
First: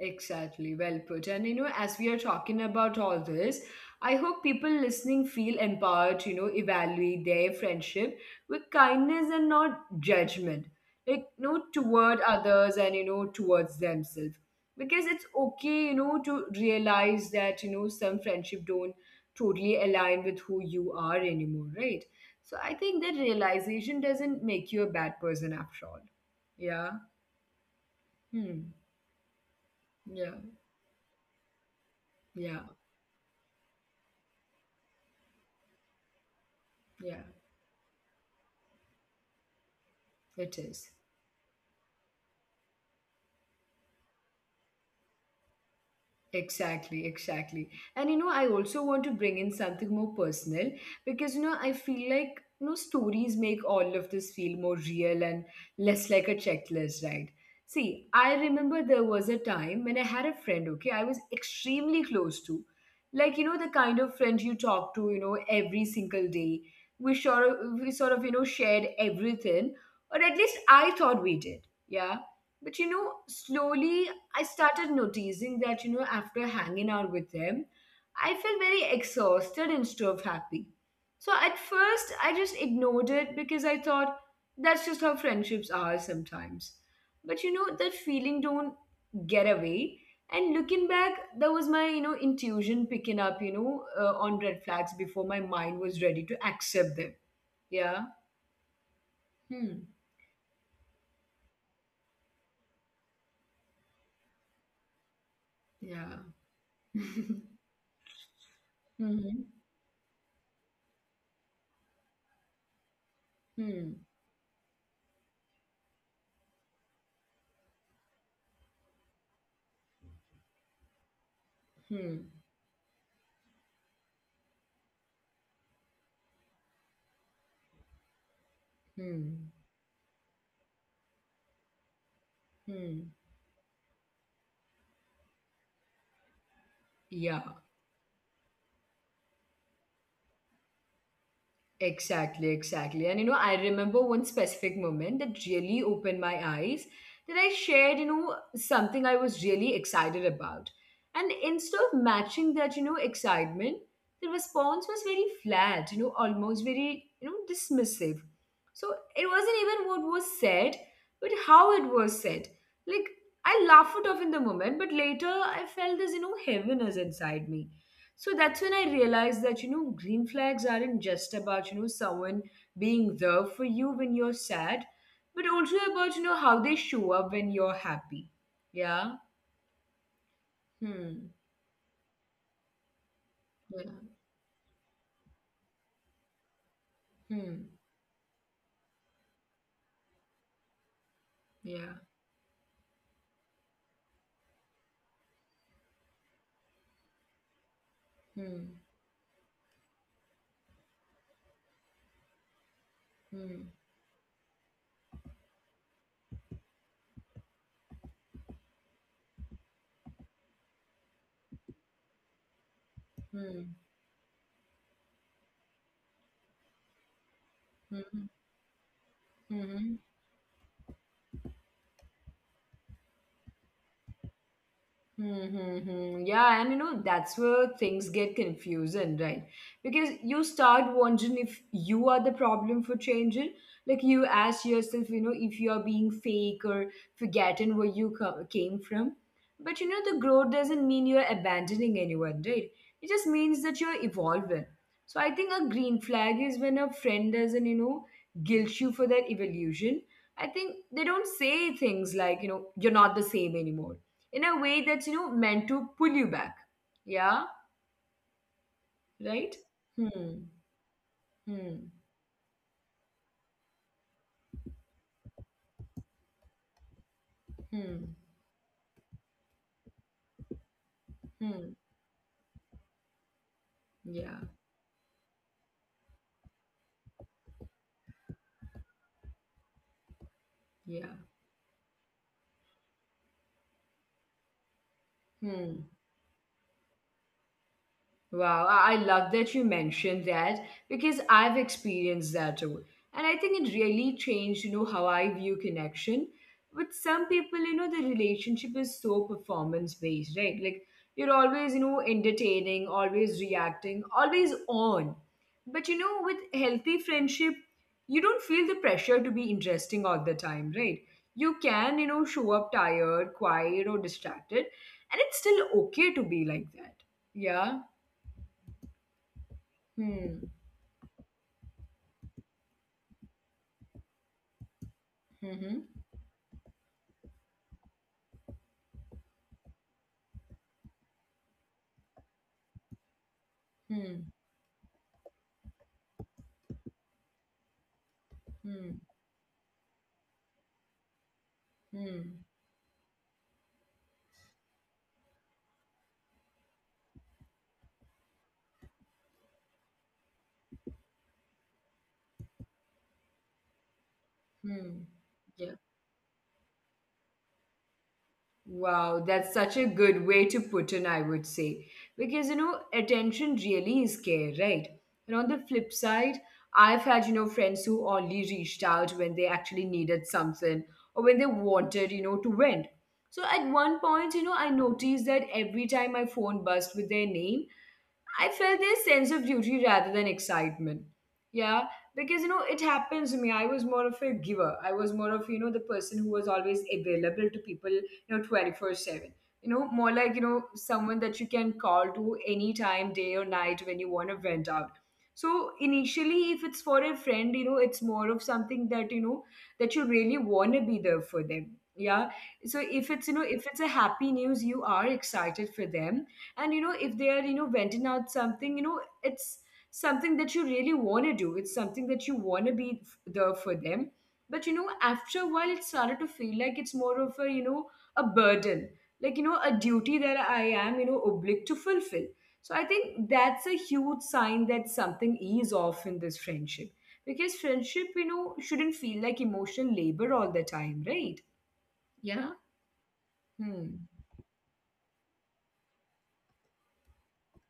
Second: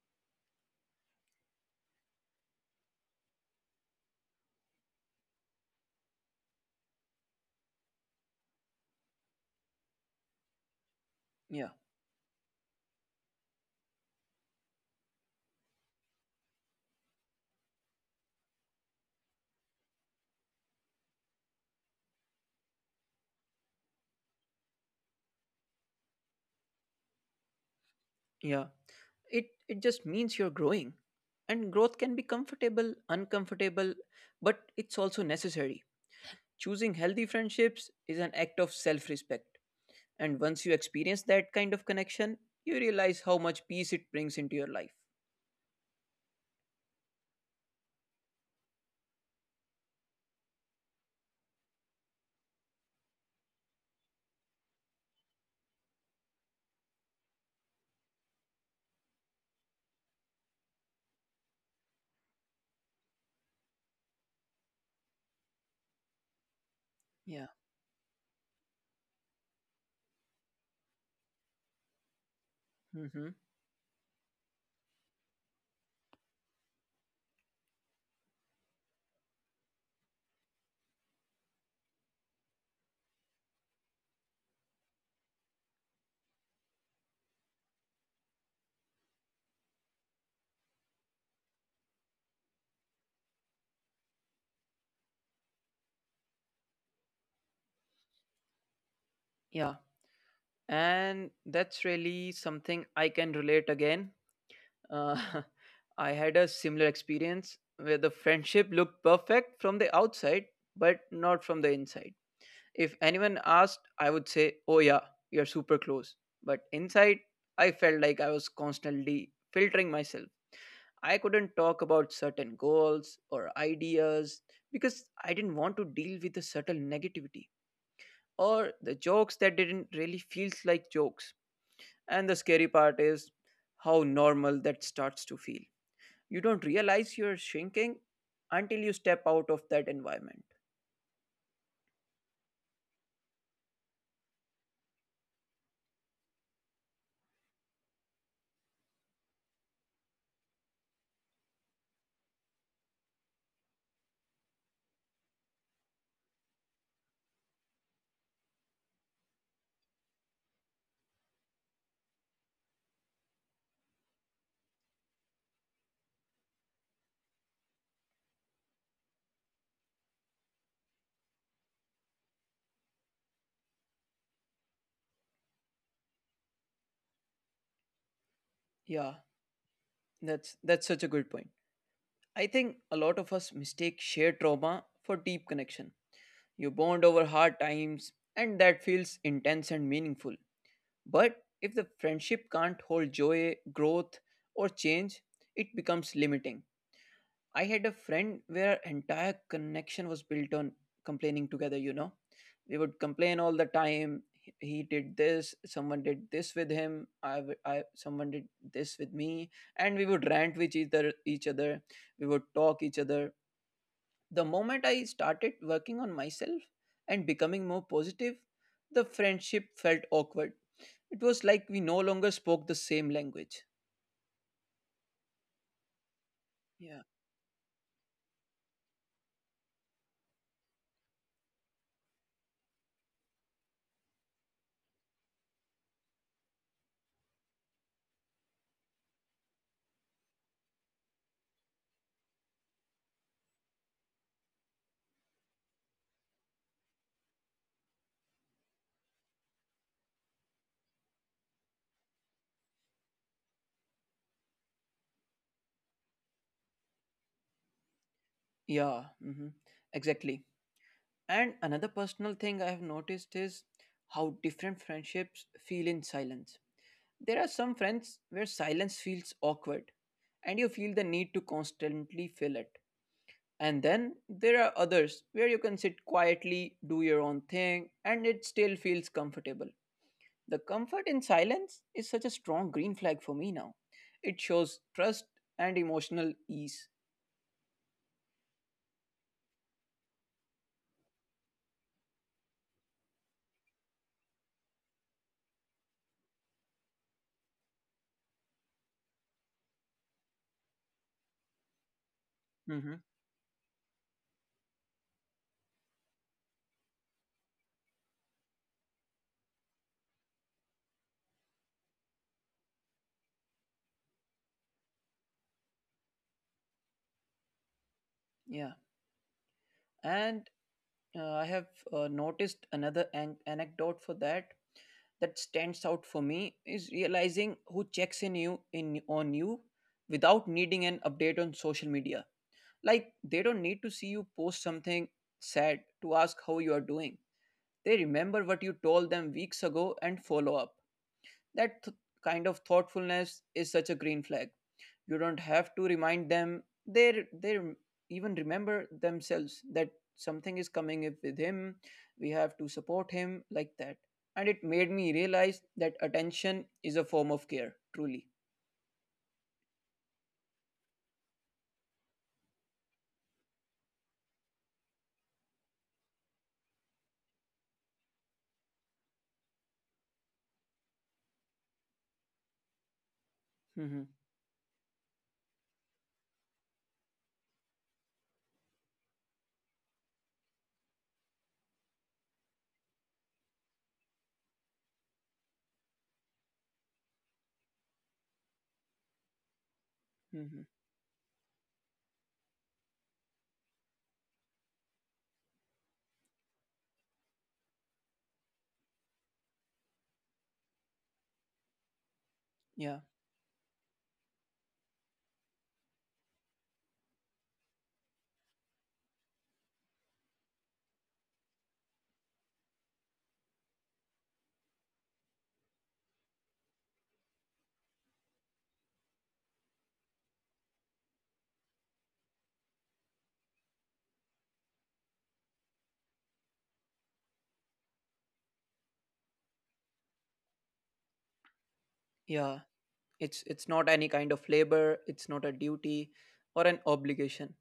Exactly, well put. And as we are talking about all this, I hope people listening feel empowered to, evaluate their friendship with kindness and not judgment. Like,
Yeah.
toward others and, towards themselves. Because it's okay, to realize that, some friendship don't totally align with who you are anymore, right? So I think that realization doesn't make you a bad person after all. Yeah.
Yeah.
Hmm.
It just
Yeah.
means you're growing. And growth can be
Yeah.
comfortable, uncomfortable, but it's also necessary. Choosing
Yeah.
healthy friendships is an act of self respect. And
It
once you
is.
experience that kind of connection, you realize how much peace it brings into your life.
Exactly, exactly. And I also want to bring in something more personal because I feel like stories make all of this feel more real and less like a checklist, right? See, I remember there was a time when I had a friend, okay, I was extremely close to. Like, the kind of friend you talk to, every single day. We sort of, we
Yeah.
sort of, shared everything, or at least I thought we did. Yeah. But
Hmm.
slowly I started noticing that, after hanging out with them, I felt very exhausted instead of happy. So at first, I just ignored it because I thought that's just how friendships are sometimes. But that feeling don't get away. And looking back, that was my, intuition picking up, on red flags before my mind was ready to accept them. Yeah. Hmm.
Yeah. And that's really something I can relate again.
Yeah.
Uh, I had a similar experience where the
Hmm.
friendship looked perfect from the outside, but not from the inside. If
Hmm.
anyone asked, I would say, "Oh, yeah, you're super close." But inside, I felt like I was constantly filtering myself. I
Hmm.
couldn't talk about certain goals or ideas because I didn't want to deal with the subtle negativity or
Hmm.
the jokes that didn't really feel like jokes.
Hmm.
And the scary part is how normal that starts to feel. You
Yeah.
don't realize you're shrinking until you step out of that environment.
Exactly, exactly. And I remember one specific moment that really opened my eyes that I shared, something I was really excited about. And instead of matching that, excitement, the response was very flat, almost very, dismissive. So it wasn't even what was said, but how it was said. Like, I laughed it off in the moment, but later I felt this, heaviness inside me, so that's when I realized that, green flags aren't just about, someone being there for you when you're sad, but also about, how they show up when you're happy. Yeah.
Yeah,
Hmm.
that's such a good point. I think a
Yeah.
lot of us mistake shared trauma for deep connection. You
Hmm.
bond over hard times and that feels intense and meaningful.
Yeah.
But if the friendship can't hold joy, growth, or change, it becomes limiting. I had a
Hmm.
friend where entire connection was built on complaining together, you know. We would
Hmm.
complain all the time. He did this, someone did this with him, someone did this with me, and we would rant with each other, we would talk each other.
Hmm.
The moment I started working on myself and becoming more
Hmm.
positive, the friendship
Hmm.
felt awkward. It was like we no longer spoke the same language.
Mm-hmm. Yeah, and
Yeah.
that's where things get confusing, right? Because you start wondering if you are the problem for changing. Like, you ask yourself, if you are being fake or forgetting where you came from. But the growth doesn't mean you're abandoning anyone, right? It just means that you're evolving. So, I think a green flag is when a friend doesn't, guilt you for that evolution. I think they don't say things like, you're not the same anymore in a way that's meant to pull you back. Yeah.
Yeah.
Right.
Hmm.
Hmm.
Exactly. And
Hmm.
another personal thing I have noticed is how different friendships feel in silence. There are some
Hmm.
friends where silence feels awkward and you feel the need to
Hmm.
constantly fill it. And
Yeah.
then there are others where you can sit quietly, do your own thing, and it still feels comfortable. The
Yeah.
comfort in silence is such a strong green flag for me now. It shows trust
Hmm.
and emotional ease.
Wow, I love that you mentioned that because I've experienced that too. And I think it really changed, how I view connection. With some people, the relationship is so performance based, right? Like you're always, entertaining,
Mm-hmm.
always reacting, always on. But with healthy friendship, you don't feel the pressure to be interesting all the time, right? You can, show up tired, quiet, or distracted, and it's still okay to be like that. Yeah.
Yeah.
Hmm.
And I have noticed another anecdote for that that
Hmm.
stands out for me is realizing who checks in on you without needing an update on social media. Like, they don't need to see
Hmm.
you post something sad to ask how you are doing. They remember what you
Hmm.
told them weeks ago and follow up. That
Hmm.
kind of thoughtfulness is such a green flag. You don't have to remind them. They even remember themselves that something is coming up with him. We have to support him like that. And it made
Hmm.
me realize
Yeah.
that attention is a form of care, truly.
Wow, that's such a good way to put in, I would say. Because, attention really is care, right? And on the flip side, I've had, friends who only reached out when they actually needed something or when they wanted, to vent. So at one
Hmm.
point, I noticed that every time my phone buzzed with their name, I felt this sense of duty rather than excitement. Yeah, because it happens to me. I was more of a giver. I was more of the person who was always available to people. 24/7. More like
Hmm.
someone that you can call to any time, day or night when you want to vent out. So initially, if it's for a friend, it's more of something that that you really want to be there for them. Yeah. So
Yeah.
if it's if it's a happy news, you are excited for them, and if they are venting out something, it's something that you really want to do, it's something that you want to be there for them. But after a while it started to feel like it's more of a a burden, like a duty that I am obliged to fulfill. So I think that's a huge sign that something is off in this friendship, because friendship shouldn't feel like emotional labor all the time, right? Yeah.
Yeah, it's not
Hmm.
any kind of labor, it's not a duty or an obligation.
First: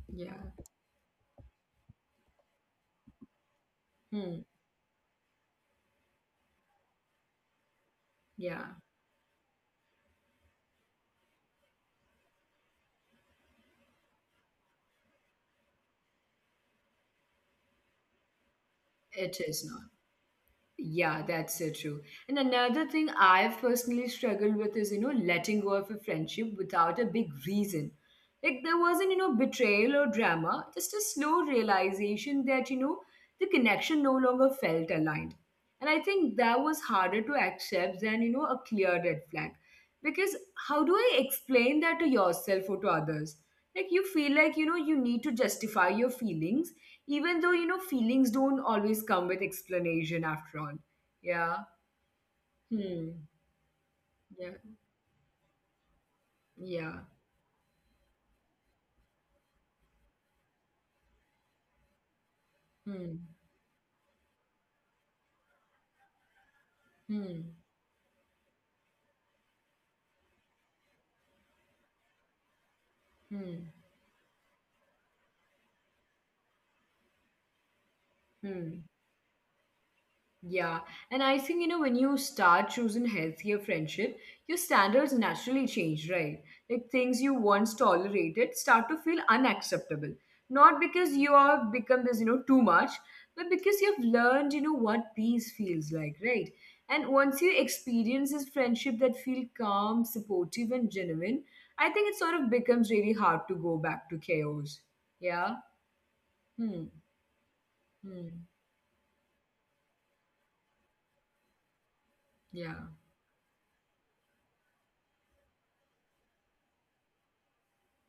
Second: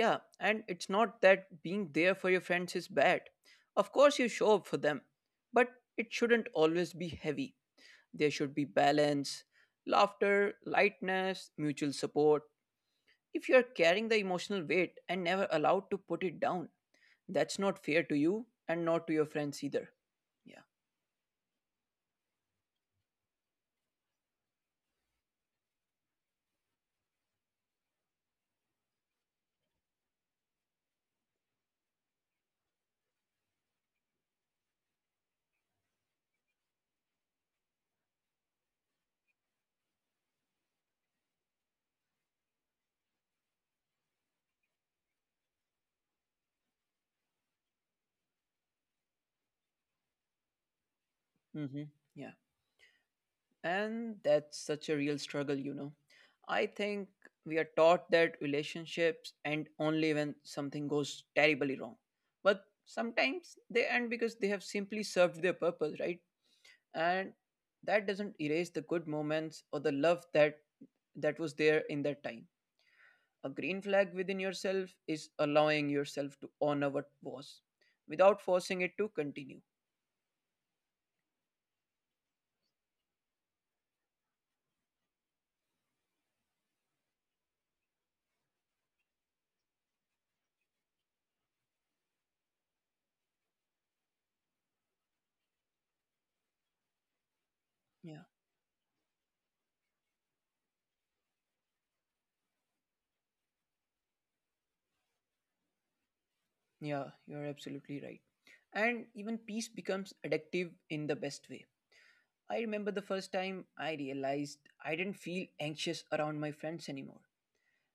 Yeah,
Yeah.
and it's not that being there for your friends is bad. Of course you
Hmm.
show up for them, but it shouldn't always be heavy. There should
Yeah.
be balance, laughter, lightness, mutual support. If you are carrying the emotional weight and never allowed to put it down, that's not fair to you and not to
It
your
is
friends
not.
either. Yeah.
Yeah, that's so true. And another thing I've personally struggled with is, letting go of a friendship without a big reason. Like, there wasn't, betrayal or drama, just a slow realization that, the connection no longer felt aligned. And I think that was harder to accept than, a clear red flag. Because how do I explain that to yourself or to others? Like, you feel like, you need to justify your feelings, even though, feelings don't always come with explanation after all. Yeah.
Hmm. Yeah.
Hmm.
And
Yeah.
that's such a real struggle, you know. I
Yeah.
think we are taught that relationships end only when something goes terribly wrong. But
Hmm.
sometimes they end because they have simply served their purpose, right? And
Hmm.
that doesn't erase the good moments or the love that was there in that time.
Hmm.
A green flag within yourself is allowing yourself to honor what was without
Hmm.
forcing it to continue.
Yeah, and I think when you start choosing healthier friendship, your standards naturally change, right? Like things you once tolerated start to feel unacceptable. Not because you have become this, too much, but because you've learned, what peace feels like, right? And once you experience
Yeah.
this friendship that feel calm, supportive, and genuine, I think it sort of becomes really hard to go back to chaos. Yeah. Hmm.
Yeah, you're absolutely right.
Hmm.
And even peace becomes addictive in the best way. I
Yeah.
remember the first time I realized I didn't feel anxious around my friends anymore.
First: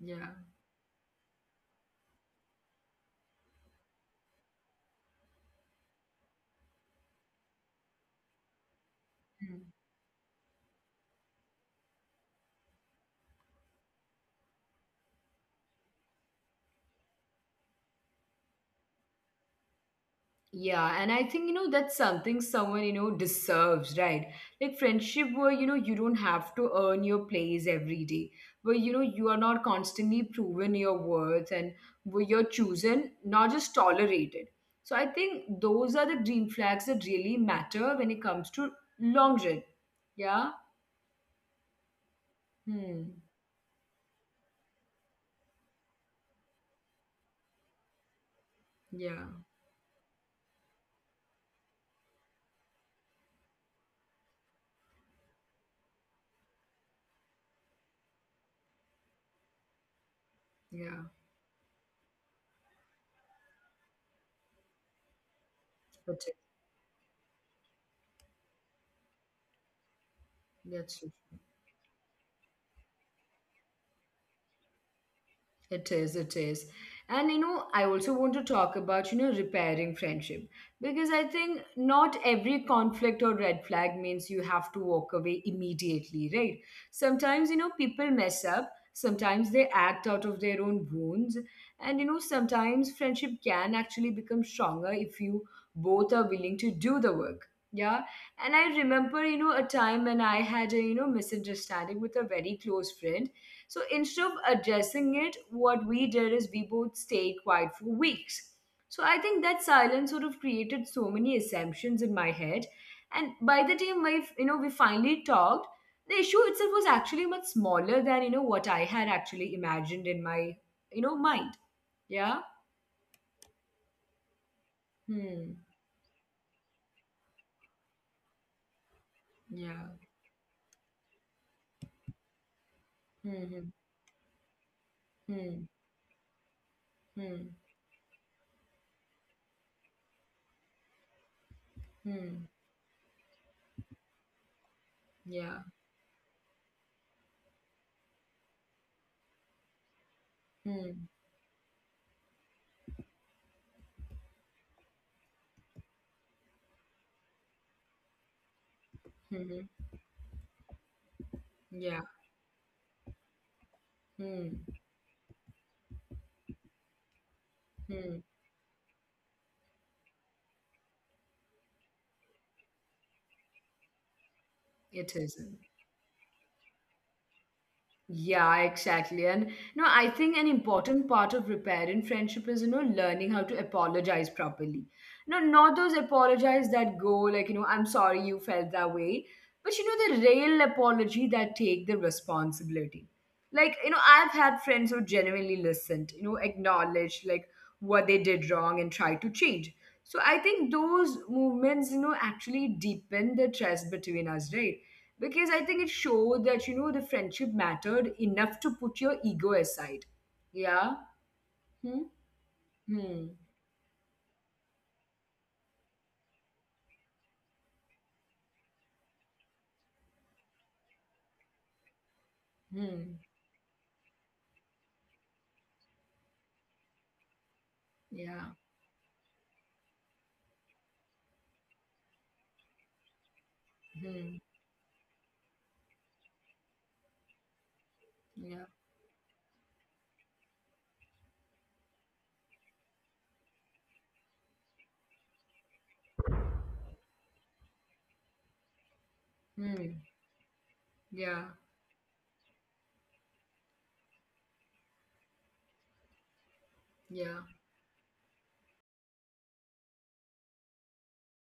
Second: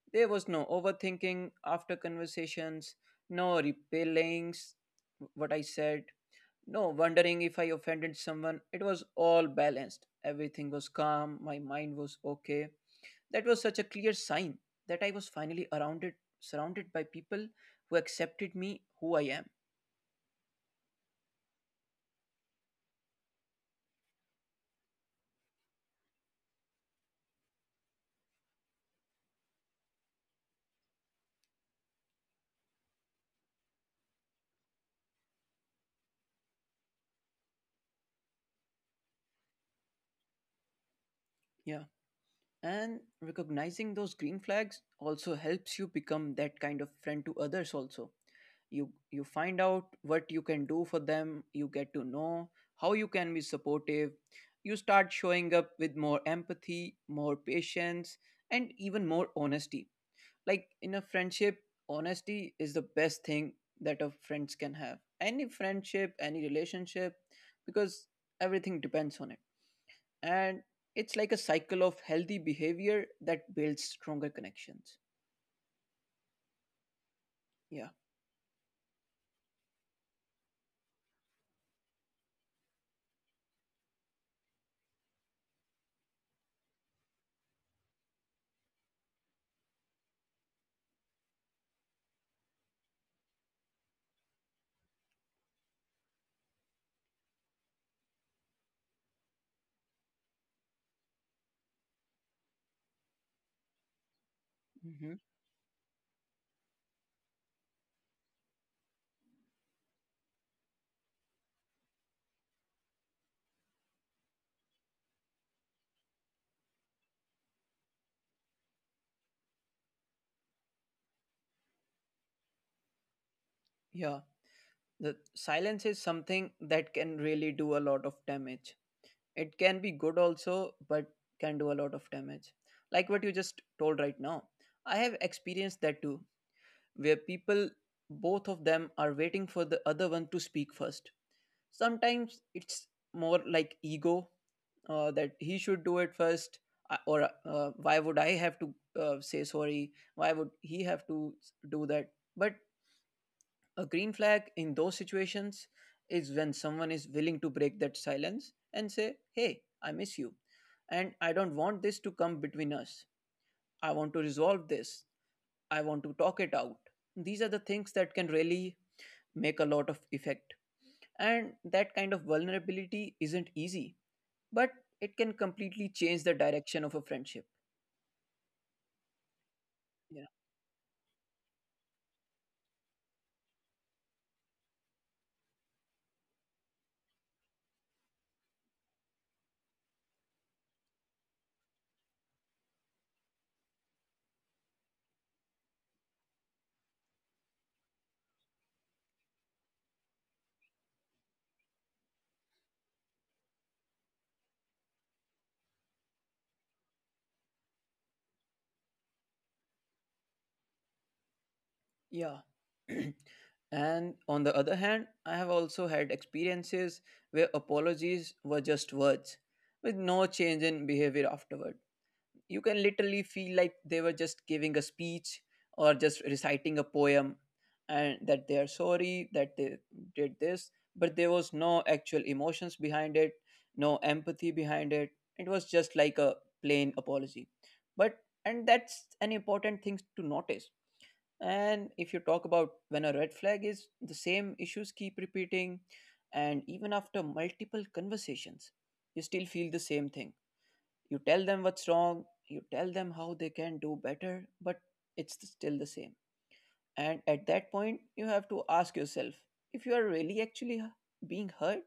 Yeah.
There was no overthinking after conversations, no repellings, what I said, no wondering if I offended someone. It was all
Hmm.
balanced. Everything was calm, my mind was okay. That was such a clear sign that I was finally surrounded by people who accepted me who I am.
Yeah, and I think, that's something someone, deserves, right? Like friendship where, you don't have to earn your place every day, where, you are not constantly proven your worth, and where you're chosen, not just tolerated. So I think those are the green flags that really matter when it comes to long run. Yeah.
Yeah. And
Hmm.
recognizing those green flags also helps you become that kind of friend to others also. You
Yeah.
you find out what you can do for them, you get to know how you can be supportive. You start showing up with more empathy, more patience, and even more honesty. Like in a
Yeah.
friendship, honesty is the best thing that a friends can have. Any friendship, any
That's it.
relationship, because everything depends on it, and it's
That's true.
like a cycle of healthy behavior that builds stronger connections.
It is, it is. And
Yeah.
I also want to talk about, repairing friendship, because I think not every conflict or red flag means you have to walk away immediately, right? Sometimes, people mess up, sometimes they act out of their own wounds, and sometimes friendship can actually become stronger if you both are willing to do the work. Yeah. And I remember, a time when I had a, misunderstanding with a very close friend, so instead of
Hmm.
addressing it, what we did is we both stayed quiet for weeks. So I think that silence sort of created so many assumptions in my head. And by the time my you know we finally talked, the issue itself was actually much smaller than what I had actually imagined in my mind. Yeah.
Yeah, the silence
Hmm.
is something that can really do a lot of damage. It can be
Yeah.
good also, but can do a lot of damage, like what you just
Hmm.
told right now. I have experienced
Hmm.
that too, where
Hmm.
people,
Hmm.
both of them are waiting for the other one to speak first. Sometimes
Hmm.
it's more like ego, that he should
Yeah.
do it first, or why would I have to say sorry, why would he have to
Hmm.
s- do that. But a green flag in those situations is when someone is willing to break that silence and say, hey,
Hmm.
I
Hmm.
miss you and I don't want this to
Yeah.
come between us. I want to resolve
Hmm.
this. I want to talk it out. These are the things that can
Hmm.
really make a lot of effect, and that kind of vulnerability isn't easy, but it can
It isn't.
completely change the direction of a friendship.
Yeah, exactly. And no,
Yeah.
I think an important part of repairing friendship is, learning how to apologize properly. No, not those apologies that go like, I'm sorry you felt that way, but the real apology that take the responsibility. Like, I've had friends who genuinely listened, acknowledged like what they did wrong and tried to change. So I think those movements, actually deepen the trust between us, right? Because I think it showed that the friendship mattered enough to put your ego aside. Yeah. Hmm.
Yeah.
Hmm.
And on the other hand, I have also had experiences where apologies were just words with no change in behavior afterward. You can literally feel
Hmm.
like they were just giving a speech or just reciting a poem, and that they are
Yeah.
sorry that they did this, but there was no actual emotions behind it, no empathy
Hmm.
behind it. It was just like a plain apology. But, and
Yeah.
that's an important thing to notice. And if you talk about when a red flag is the same issues keep repeating, and even after multiple conversations you still feel the same
Hmm.
thing. You tell them
Yeah.
what's wrong, you tell them how they can do better, but it's still the same. And at that
Yeah.
point, you have to ask yourself if you are really actually being hurt,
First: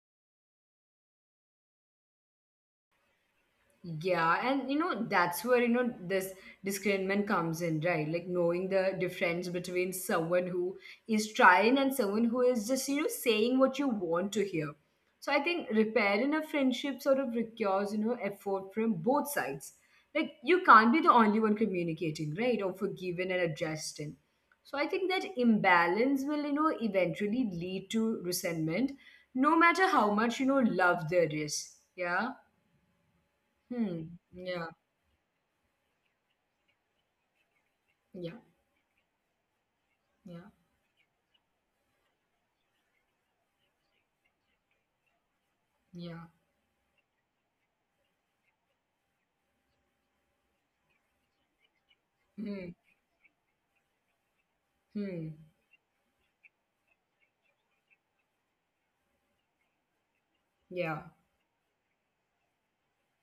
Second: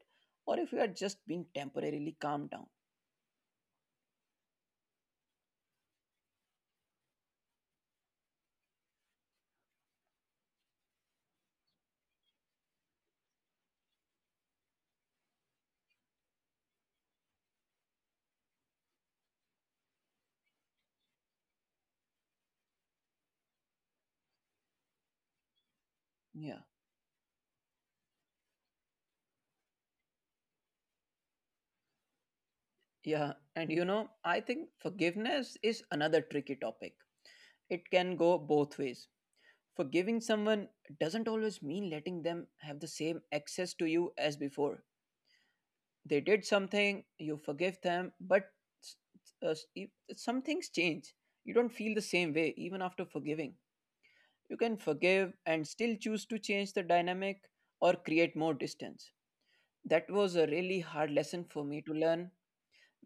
or if you are just being temporarily calmed down.
Yeah, and that's where this discernment comes in, right? Like knowing the difference between someone who is trying and someone who is just, saying what you want to hear. So I think repairing a friendship sort of requires, effort from both sides. Like you can't be the only one communicating, right? Or forgiving and adjusting. So I think that imbalance will,
Yeah.
eventually lead to resentment, no matter how much, love there is. Yeah.
Yeah. And
Hmm.
you know, I
Yeah.
think forgiveness is another tricky topic. It can
Yeah,
go both ways. Forgiving
yeah,
someone doesn't always mean letting them have the same access to you as before.
yeah.
They did something, you forgive them, but s- s- uh, s- e, some things change. You don't feel the same way
Hmm,
even after forgiving. You can
hmm,
forgive and still choose to change the dynamic or create more distance. That was a really
yeah,
hard lesson for me to learn,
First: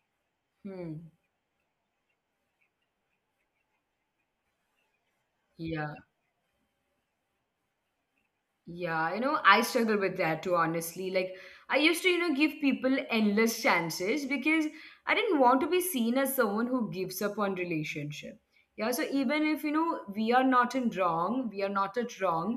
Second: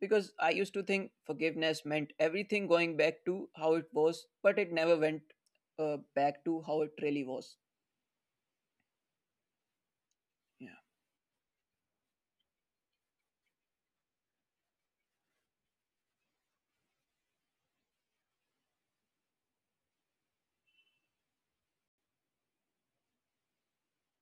because I used to
hmm,
think forgiveness meant everything going back to how it was, but it never went
yeah.
back to how it really was.
Yeah, I struggle with that too,
Yeah.
honestly. Like, I used to, give people endless chances because I didn't want to be seen as someone who gives up on relationship. Yeah, so even if, we are not in wrong, we are not at wrong,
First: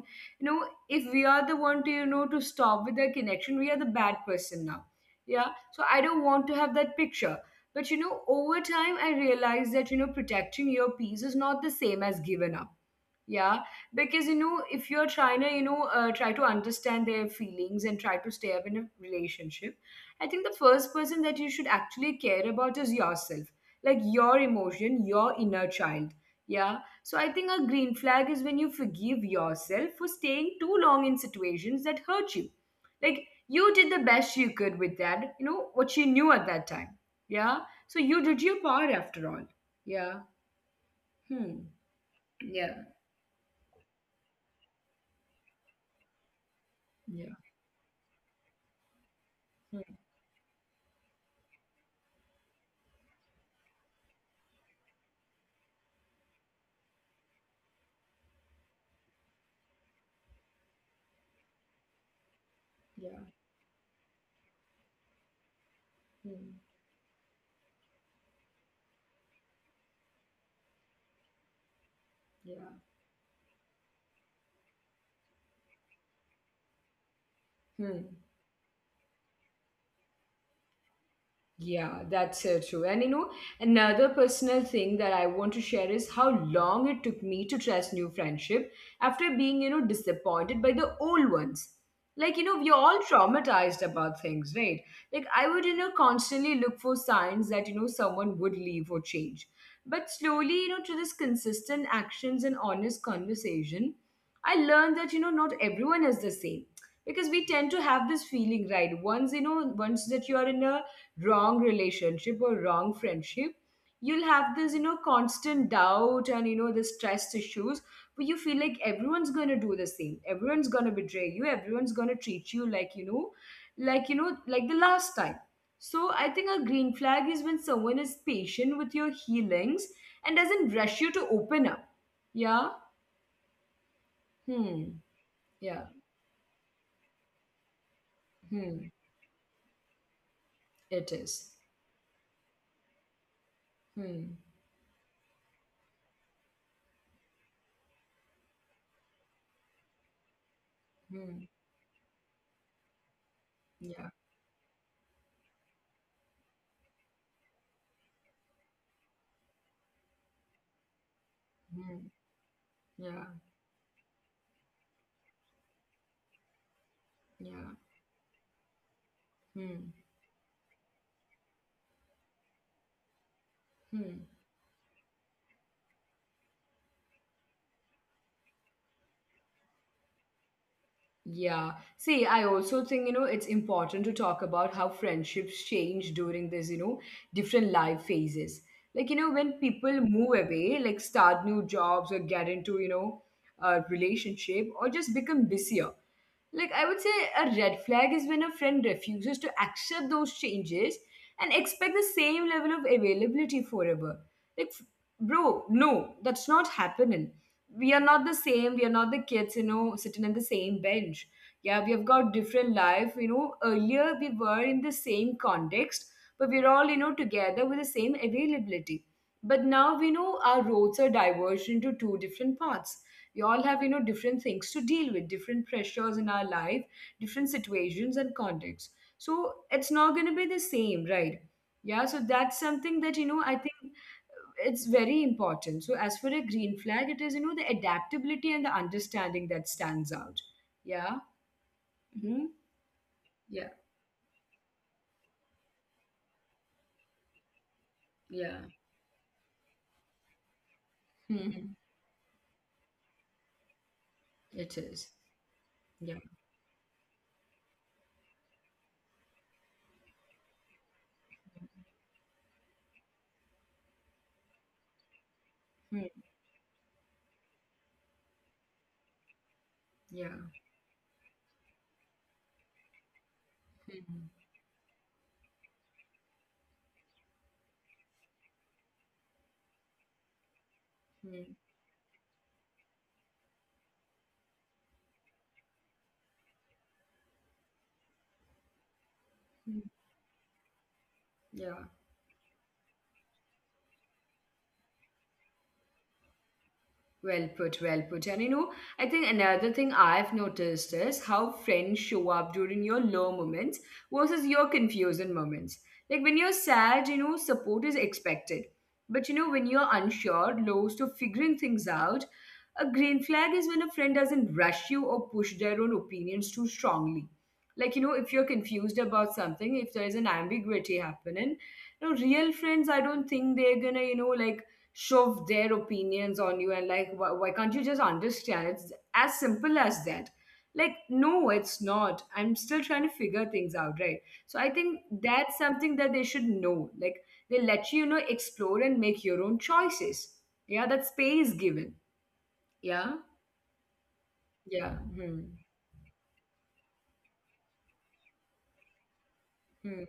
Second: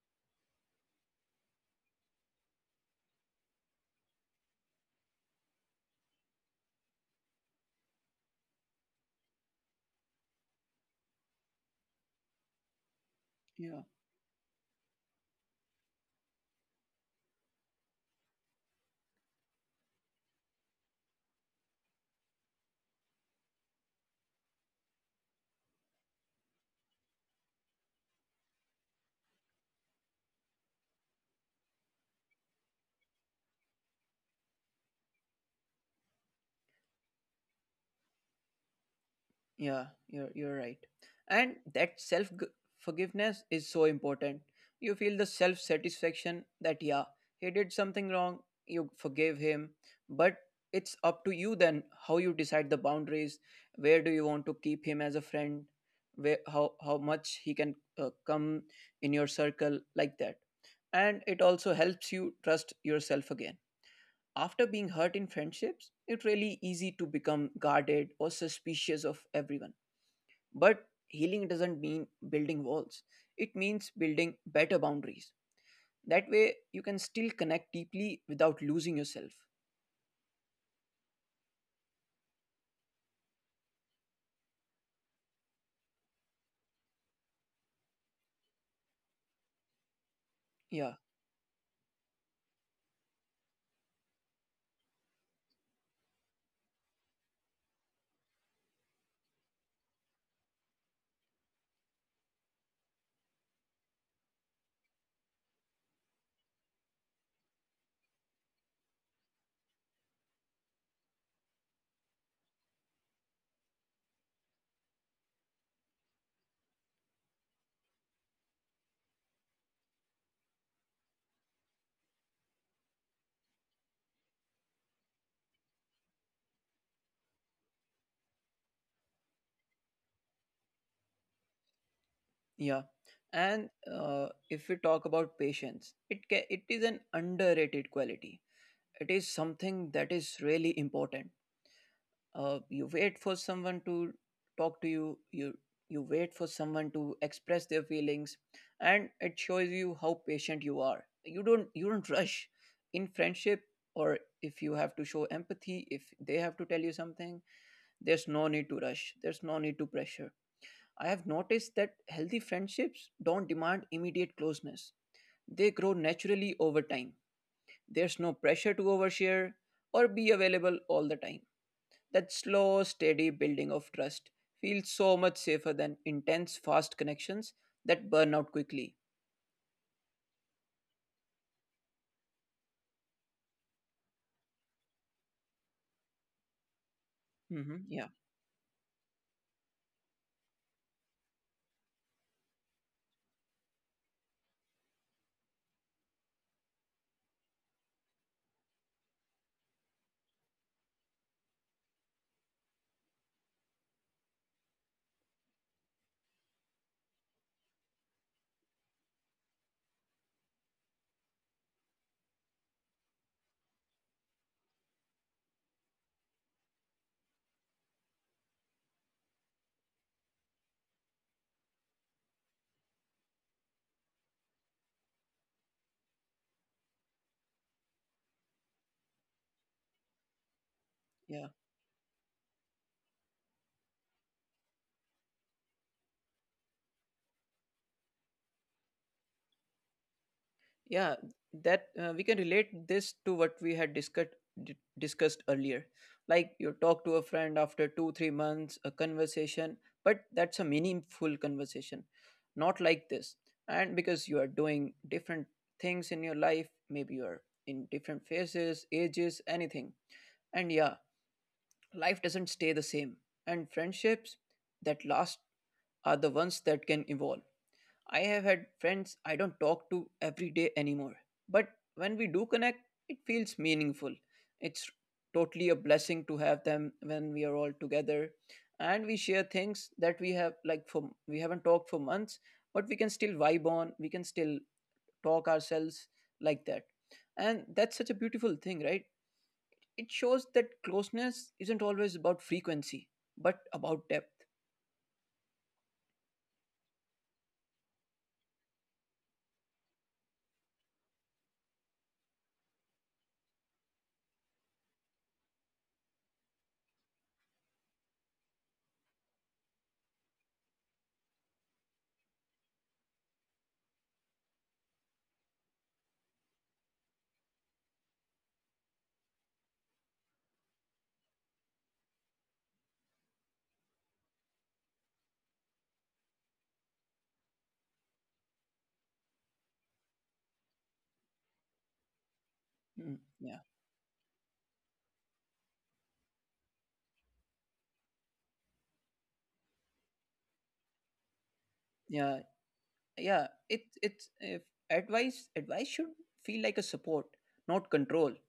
if we are the one to, to stop with the connection, we are the bad person now. Yeah, so I don't want to have that picture. But, over time, I realized that, protecting your peace is not the same as giving up. Yeah, because
Yeah.
if you're trying to, try to understand their feelings and try to stay up in a relationship, I think the first person that you should actually care about is yourself, like your emotion, your inner child. Yeah. So I think a green flag is when you forgive yourself for staying too long in situations that hurt you. Like you did the best you could with that, what you knew at that time. Yeah. So you did your part after all. Yeah. Hmm.
Yeah, you're right.
Yeah.
And that forgiveness is so important. You feel the
Yeah.
self satisfaction that, yeah, he did
Hmm.
something wrong, you forgave him, but it's up to you then how you decide the boundaries, where do you want to keep him as a friend, where how much he can come in your circle, like that. And
Yeah.
it also helps you trust yourself again. After
Hmm.
being hurt in friendships, it's really easy to become guarded or suspicious of everyone,
Yeah.
but healing doesn't mean building walls, it means building better boundaries.
Hmm.
That way, you can still connect deeply without losing yourself.
Yeah, that's so true. And another personal thing that I want to share is how long it took me to trust new friendship after being, disappointed by the old ones. Like, we're all
Yeah,
traumatized about things, right? Like, I would, constantly look for signs that, someone would leave or change. But slowly, you know, through this consistent actions and honest conversation, I learned that, you know, not everyone is the same because we tend to have this feeling, right? Once that you are in a wrong relationship or wrong friendship, you'll have this, you know, constant doubt and, you know, the stress issues where you feel like everyone's going to do the same, everyone's going to betray you, everyone's going to treat you like, you know, like, like the last time. So I think a green flag is when someone is patient with your healings and doesn't rush you to open up. Yeah.
yeah.
Hmm.
And
Yeah.
if we talk about patience, it
Hmm.
is an underrated quality.
It
It is
is.
something that is really important.
hmm
You wait for someone to talk to you, you wait for someone to express their feelings, and
Mm,
it shows you how patient you are. you don't you
yeah,
don't rush in friendship, or if you have to show empathy, if they have to tell you something, there's no need to rush, there's no need to
mm,
pressure. I
yeah,
have noticed that healthy friendships don't demand immediate closeness. They
yeah,
grow naturally over time.
mm,
There's no pressure to overshare or be available all the time. That
mm.
slow, steady building of trust feels so much safer than intense, fast connections that burn out quickly.
Yeah. See, I also think, you know, it's important to talk about how friendships change during this, you know, different life phases. Like, you know, when
Hmm. Yeah,
people move away, like start new jobs or get into, you know, a relationship or just become busier. Like, I would say a red flag is when a friend refuses to accept those changes and expect the same level of availability forever. Like, bro, no, that's not happening. We are not the same. We are not the kids, you know, sitting on the same bench. Yeah, we have got different life. You know, earlier we were in the same context, but we're all, you know, together with the same availability. But now we know our roads are diverged into two different paths. We all have, you know, different things to deal with, different pressures in our life, different situations and contexts. So it's not going to be the same, right? Yeah, so that's
yeah,
something that, you know, I think it's very important. So as for a green flag, it is, you know, the adaptability and the understanding that stands out. Yeah. Hmm.
yeah. That we
Yeah.
can relate this to what we had discussed earlier. Like you talk to
Yeah.
a friend after two, 3 months, a conversation, but
Mhm.
that's a meaningful conversation, not like
It
this.
is.
And because you are
Yeah.
doing different things in your life, maybe you are in different phases, ages, anything. And yeah, life doesn't stay the same, and friendships
Hmm.
that last are the ones that can evolve. I have had
Yeah.
friends I don't talk to every day anymore, but when we do
Mhm.
connect, it feels meaningful. It's totally a blessing to have them when we are all together, and we share things
Hmm.
that we have, like for we haven't talked for months, but we can still vibe on, we can still talk ourselves, like that. And that's such a
Hmm.
beautiful thing, right? It
Yeah.
shows that closeness isn't always about frequency, but about depth.
Well put, well put. And you know, I think another thing I've noticed is how friends show up during your low moments versus your confusing moments. Like when you're sad, you know, support is expected. But you know, when you're unsure, lost, or figuring things out, a green flag is when a friend doesn't rush you or push their own opinions too strongly. Like, you know, if you're confused about something, if there is an ambiguity happening, you know, real friends, I don't think they're gonna, you know, like shove their opinions on you and like, why, can't you just understand, it's as simple as that. Like no, it's not, I'm still trying to figure things out, right? So I
Mm,
think
yeah,
that's something that they should know. Like, they let you, you know, explore and make your own choices. Yeah, that space given. Yeah.
yeah,
Yeah.
yeah. It,
Hmm.
it's if advice should feel like a support, not control.
Hmm.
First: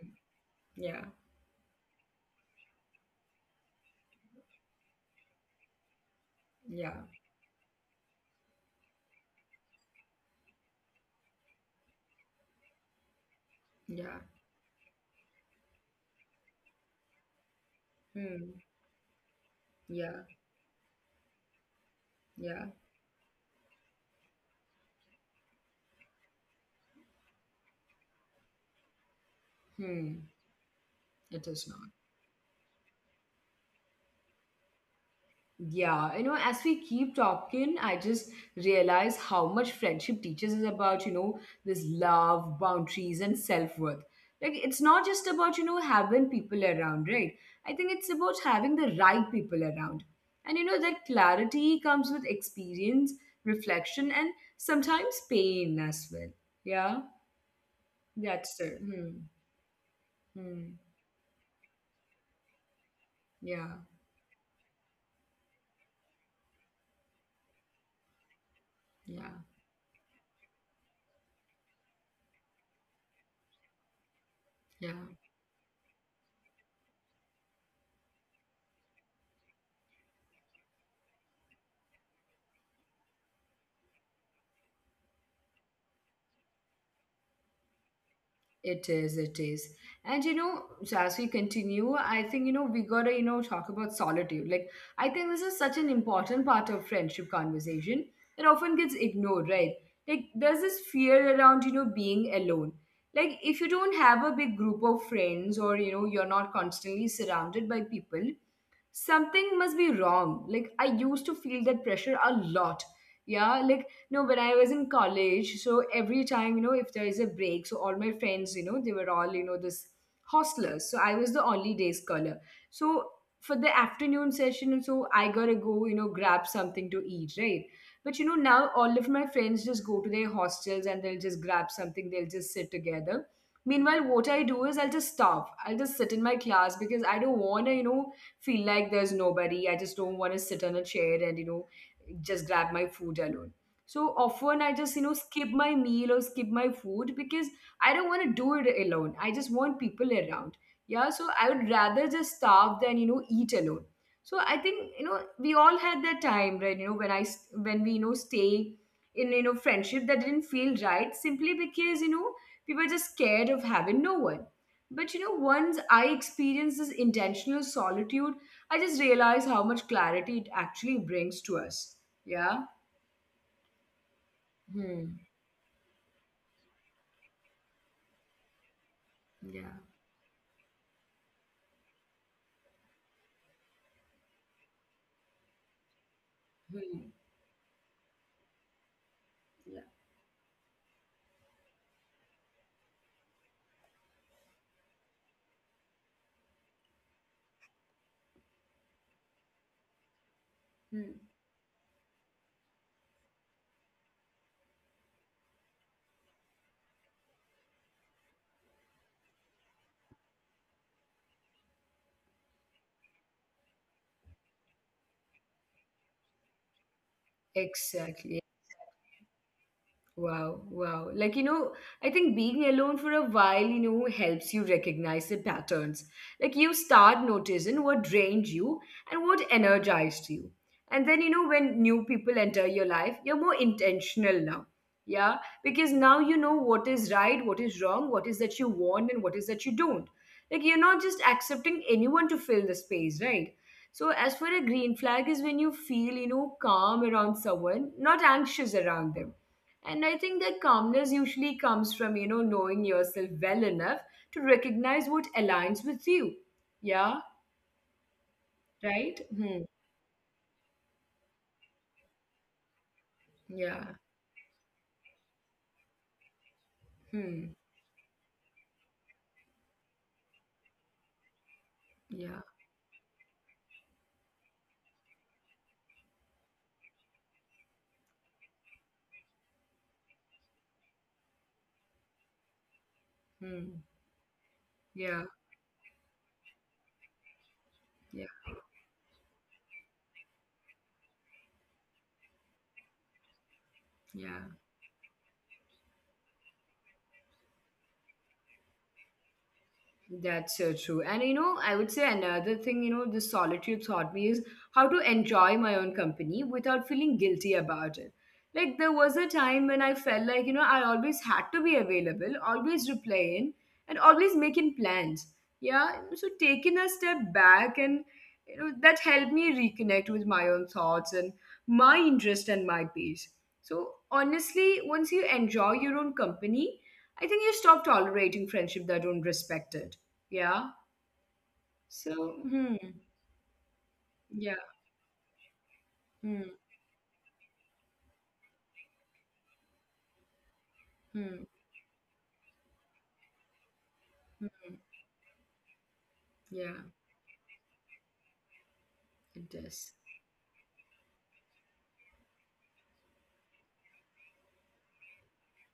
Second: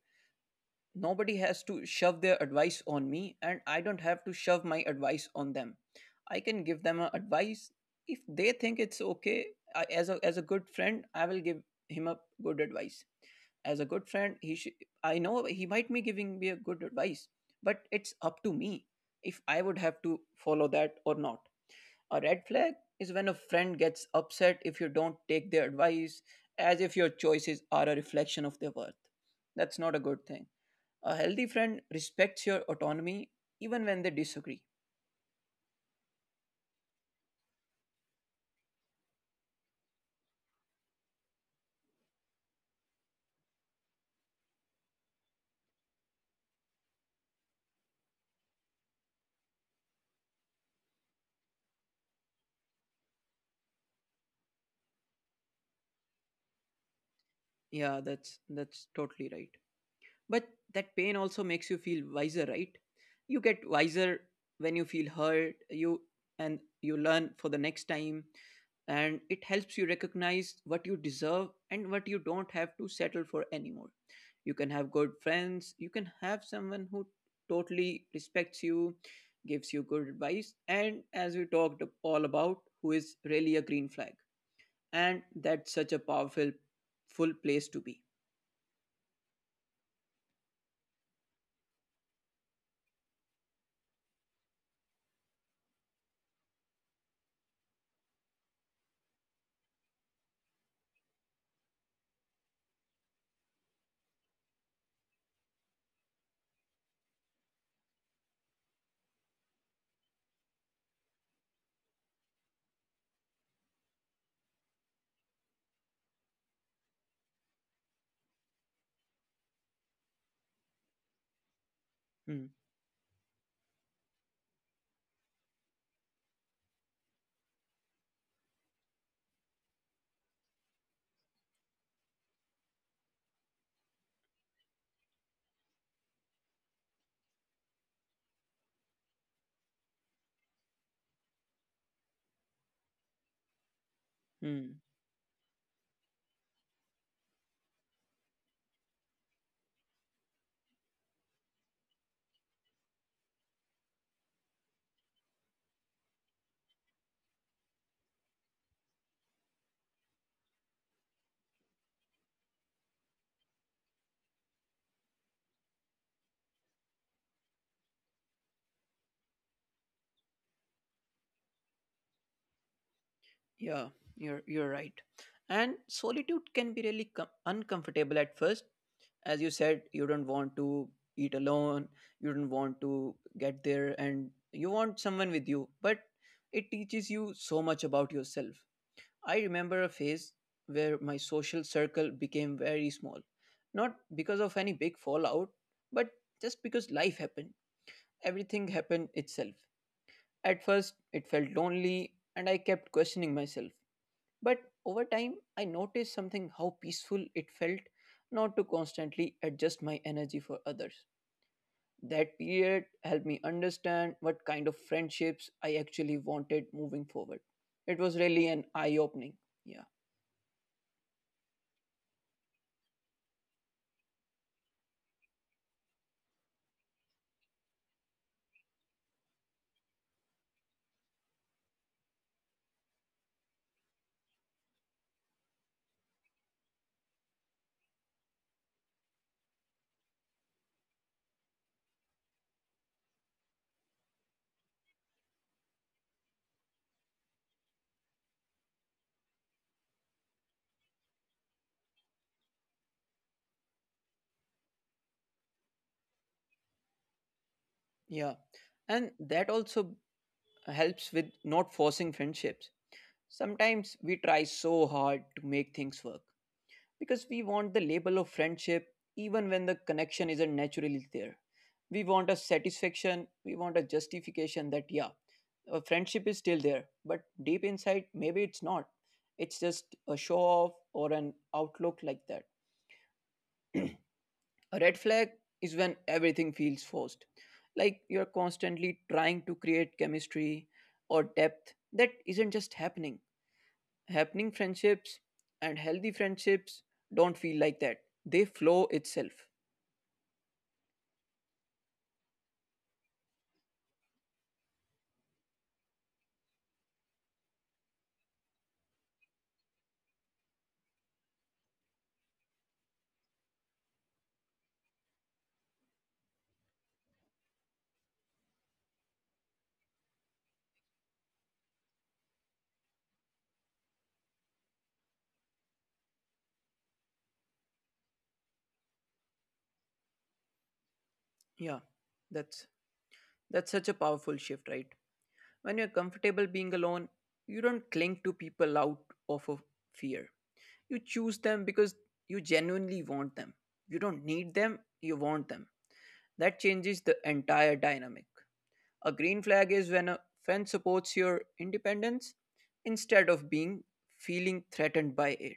Yeah.
Nobody has to shove their advice on me, and I don't have to shove my advice on them. I can give them
Yeah.
a advice if they think it's okay. I, as a good friend, I will give him a good advice. As a good
Yeah.
friend he should. I know he might be giving me a good advice, but it's up to
Hmm.
me if I would have to
Yeah.
follow that or not. A red
Yeah.
flag is when a friend gets upset if you don't take their advice, as if your choices are a reflection of their worth. That's not a
Hmm.
good thing. A
It
healthy
is
friend
not.
respects your autonomy even when they disagree.
Yeah, you know, as we keep talking, I just realize how much friendship teaches us about, you know, this love, boundaries, and self-worth. Like, it's not just about, you know, having people around, right? I think it's about having the right people around. And, you know, that clarity comes with experience, reflection, and sometimes pain as well. Yeah,
yeah that's
that's
that's
it. Hmm.
totally right. But
Hmm.
that pain also makes you feel wiser, right? You get
Yeah,
wiser when you feel hurt, you, and you learn for the next time, and it
yeah,
helps you recognize what you deserve and what you don't have to settle for anymore. You can have good
yeah.
friends, you can have someone who totally respects you, gives you good advice, and as we talked all about, who is really a green flag. And that's such a powerful full place to be.
It is, it is. And you know, so as we continue, I think, you know, we gotta, you know, talk about solitude. Like, I think this is such an important part of friendship conversation that often gets ignored, right? Like, there's this fear around, you know, being alone. Like, if you don't have a big group of friends or, you know, you're not constantly surrounded by people, something must be wrong. Like, I used to feel that pressure a lot. Yeah, like no, when I was in college, so every time, you know, if there is a break, so all my friends, you know, they were all, you know, this hostlers. So I was the only day
Hmm.
scholar. So for the afternoon session, so I gotta go, you know, grab something to eat, right? But you know, now all of my friends just go to their hostels and they'll just grab something, they'll just sit together. Meanwhile, what I do is I'll just starve. I'll just sit in my class because I don't wanna, you know, feel like there's nobody. I just don't want to sit on a chair and, you know, just grab my food alone. So often I
Hmm.
just, you know, skip my meal or skip my food because I don't want to do it alone. I just want people around. Yeah. So I would rather just starve than, you know, eat alone. So I think, you know, we all had that time, right? You know, when we, you know, stay in, you know, friendship that didn't feel right simply because, you know, we were just scared of having no one. But you know, once I experienced this intentional solitude, I just realized how much clarity it actually brings to us. Yeah.
Yeah, you're right.
Hmm.
And solitude can be really uncomfortable at first. As you
Yeah.
said, you don't want to eat alone, you don't want to get there and you want someone with you, but
Hmm.
it teaches you so much about yourself. I
Yeah.
remember a phase where my social circle became very small. Not because of any big fallout, but just because life happened. Everything happened itself. At
Hmm.
first, it felt lonely and I kept questioning myself, but over time, I noticed something, how peaceful it felt not to constantly adjust my energy for others. That period helped me understand what kind of friendships I actually wanted moving forward. It was
Exactly.
really an eye opening. Yeah.
Wow, wow. Like, you know, I think being alone for a while, you know, helps you recognize the patterns. Like, you start noticing what drained you and what energized you. And then, you know, when new people enter your life, you're more intentional now. Yeah. Because now you know what is right, what is wrong, what is that you want, and what is that you don't. Like, you're not just accepting anyone to fill the space, right? So, as for a green flag, is when you feel, you know, calm around someone, not anxious around them, and I think that calmness usually comes from, you know, knowing yourself well enough to recognize what aligns with you. Yeah,
Yeah.
right?
And
Hmm.
that also helps with not forcing friendships.
Yeah.
Sometimes we try so hard to make things work,
Hmm.
because we want the label of friendship even when the connection isn't naturally there. We
Yeah.
want a satisfaction, we want a justification that, yeah, a friendship is still there, but deep inside, maybe it's not. It's just a show off or an outlook, like that.
Hmm.
A
Yeah.
red flag is when everything feels forced,
Yeah.
like you're constantly trying to create chemistry or depth that isn't just happening.
Yeah.
Happening friendships and healthy friendships don't feel like that. They flow itself.
That's so true. And you know, I would say another thing, you know, the solitude taught me is how to enjoy my own company without feeling guilty about it. Like, there was a time when I felt like, you know, I always had to be available, always replying, and always making plans. Yeah. So, taking a step back and, you know, that helped me reconnect with my own thoughts and my interest and my peace. So, honestly, once you enjoy your own company, I think you stop tolerating friendship that don't respect it. Yeah.
Yeah,
So. Hmm.
that's that's such a
Yeah.
powerful shift, right? When you're
Hmm.
comfortable being alone, you don't cling to people out of a fear. You
Hmm.
choose them because you genuinely want them. You don't need them, you want them. That
Yeah.
changes the entire dynamic. A
It
green flag
does.
is when a friend supports your independence instead of being feeling threatened by it.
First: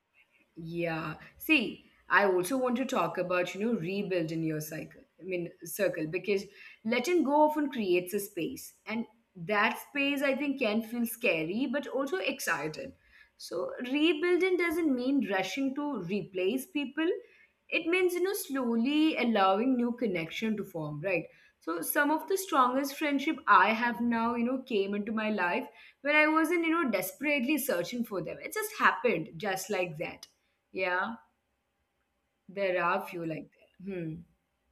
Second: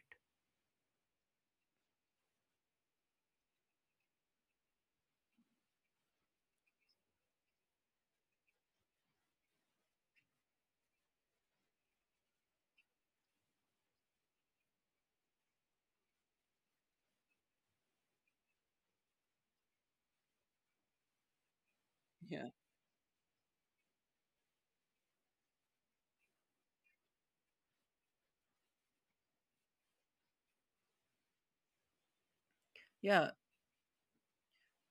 Yeah. See, I also want to talk about, you know, rebuilding your cycle. I mean, circle, because letting go often creates a space. And that space, I think, can feel scary, but also excited. So, rebuilding doesn't mean rushing to replace people. It means, you know, slowly allowing new connection to form, right? So, some of the
Yeah.
strongest friendship I have now, you know, came into my life when I wasn't, you know, desperately searching for them. It just happened just like that. Yeah, there are
Yeah,
few like that. Hmm.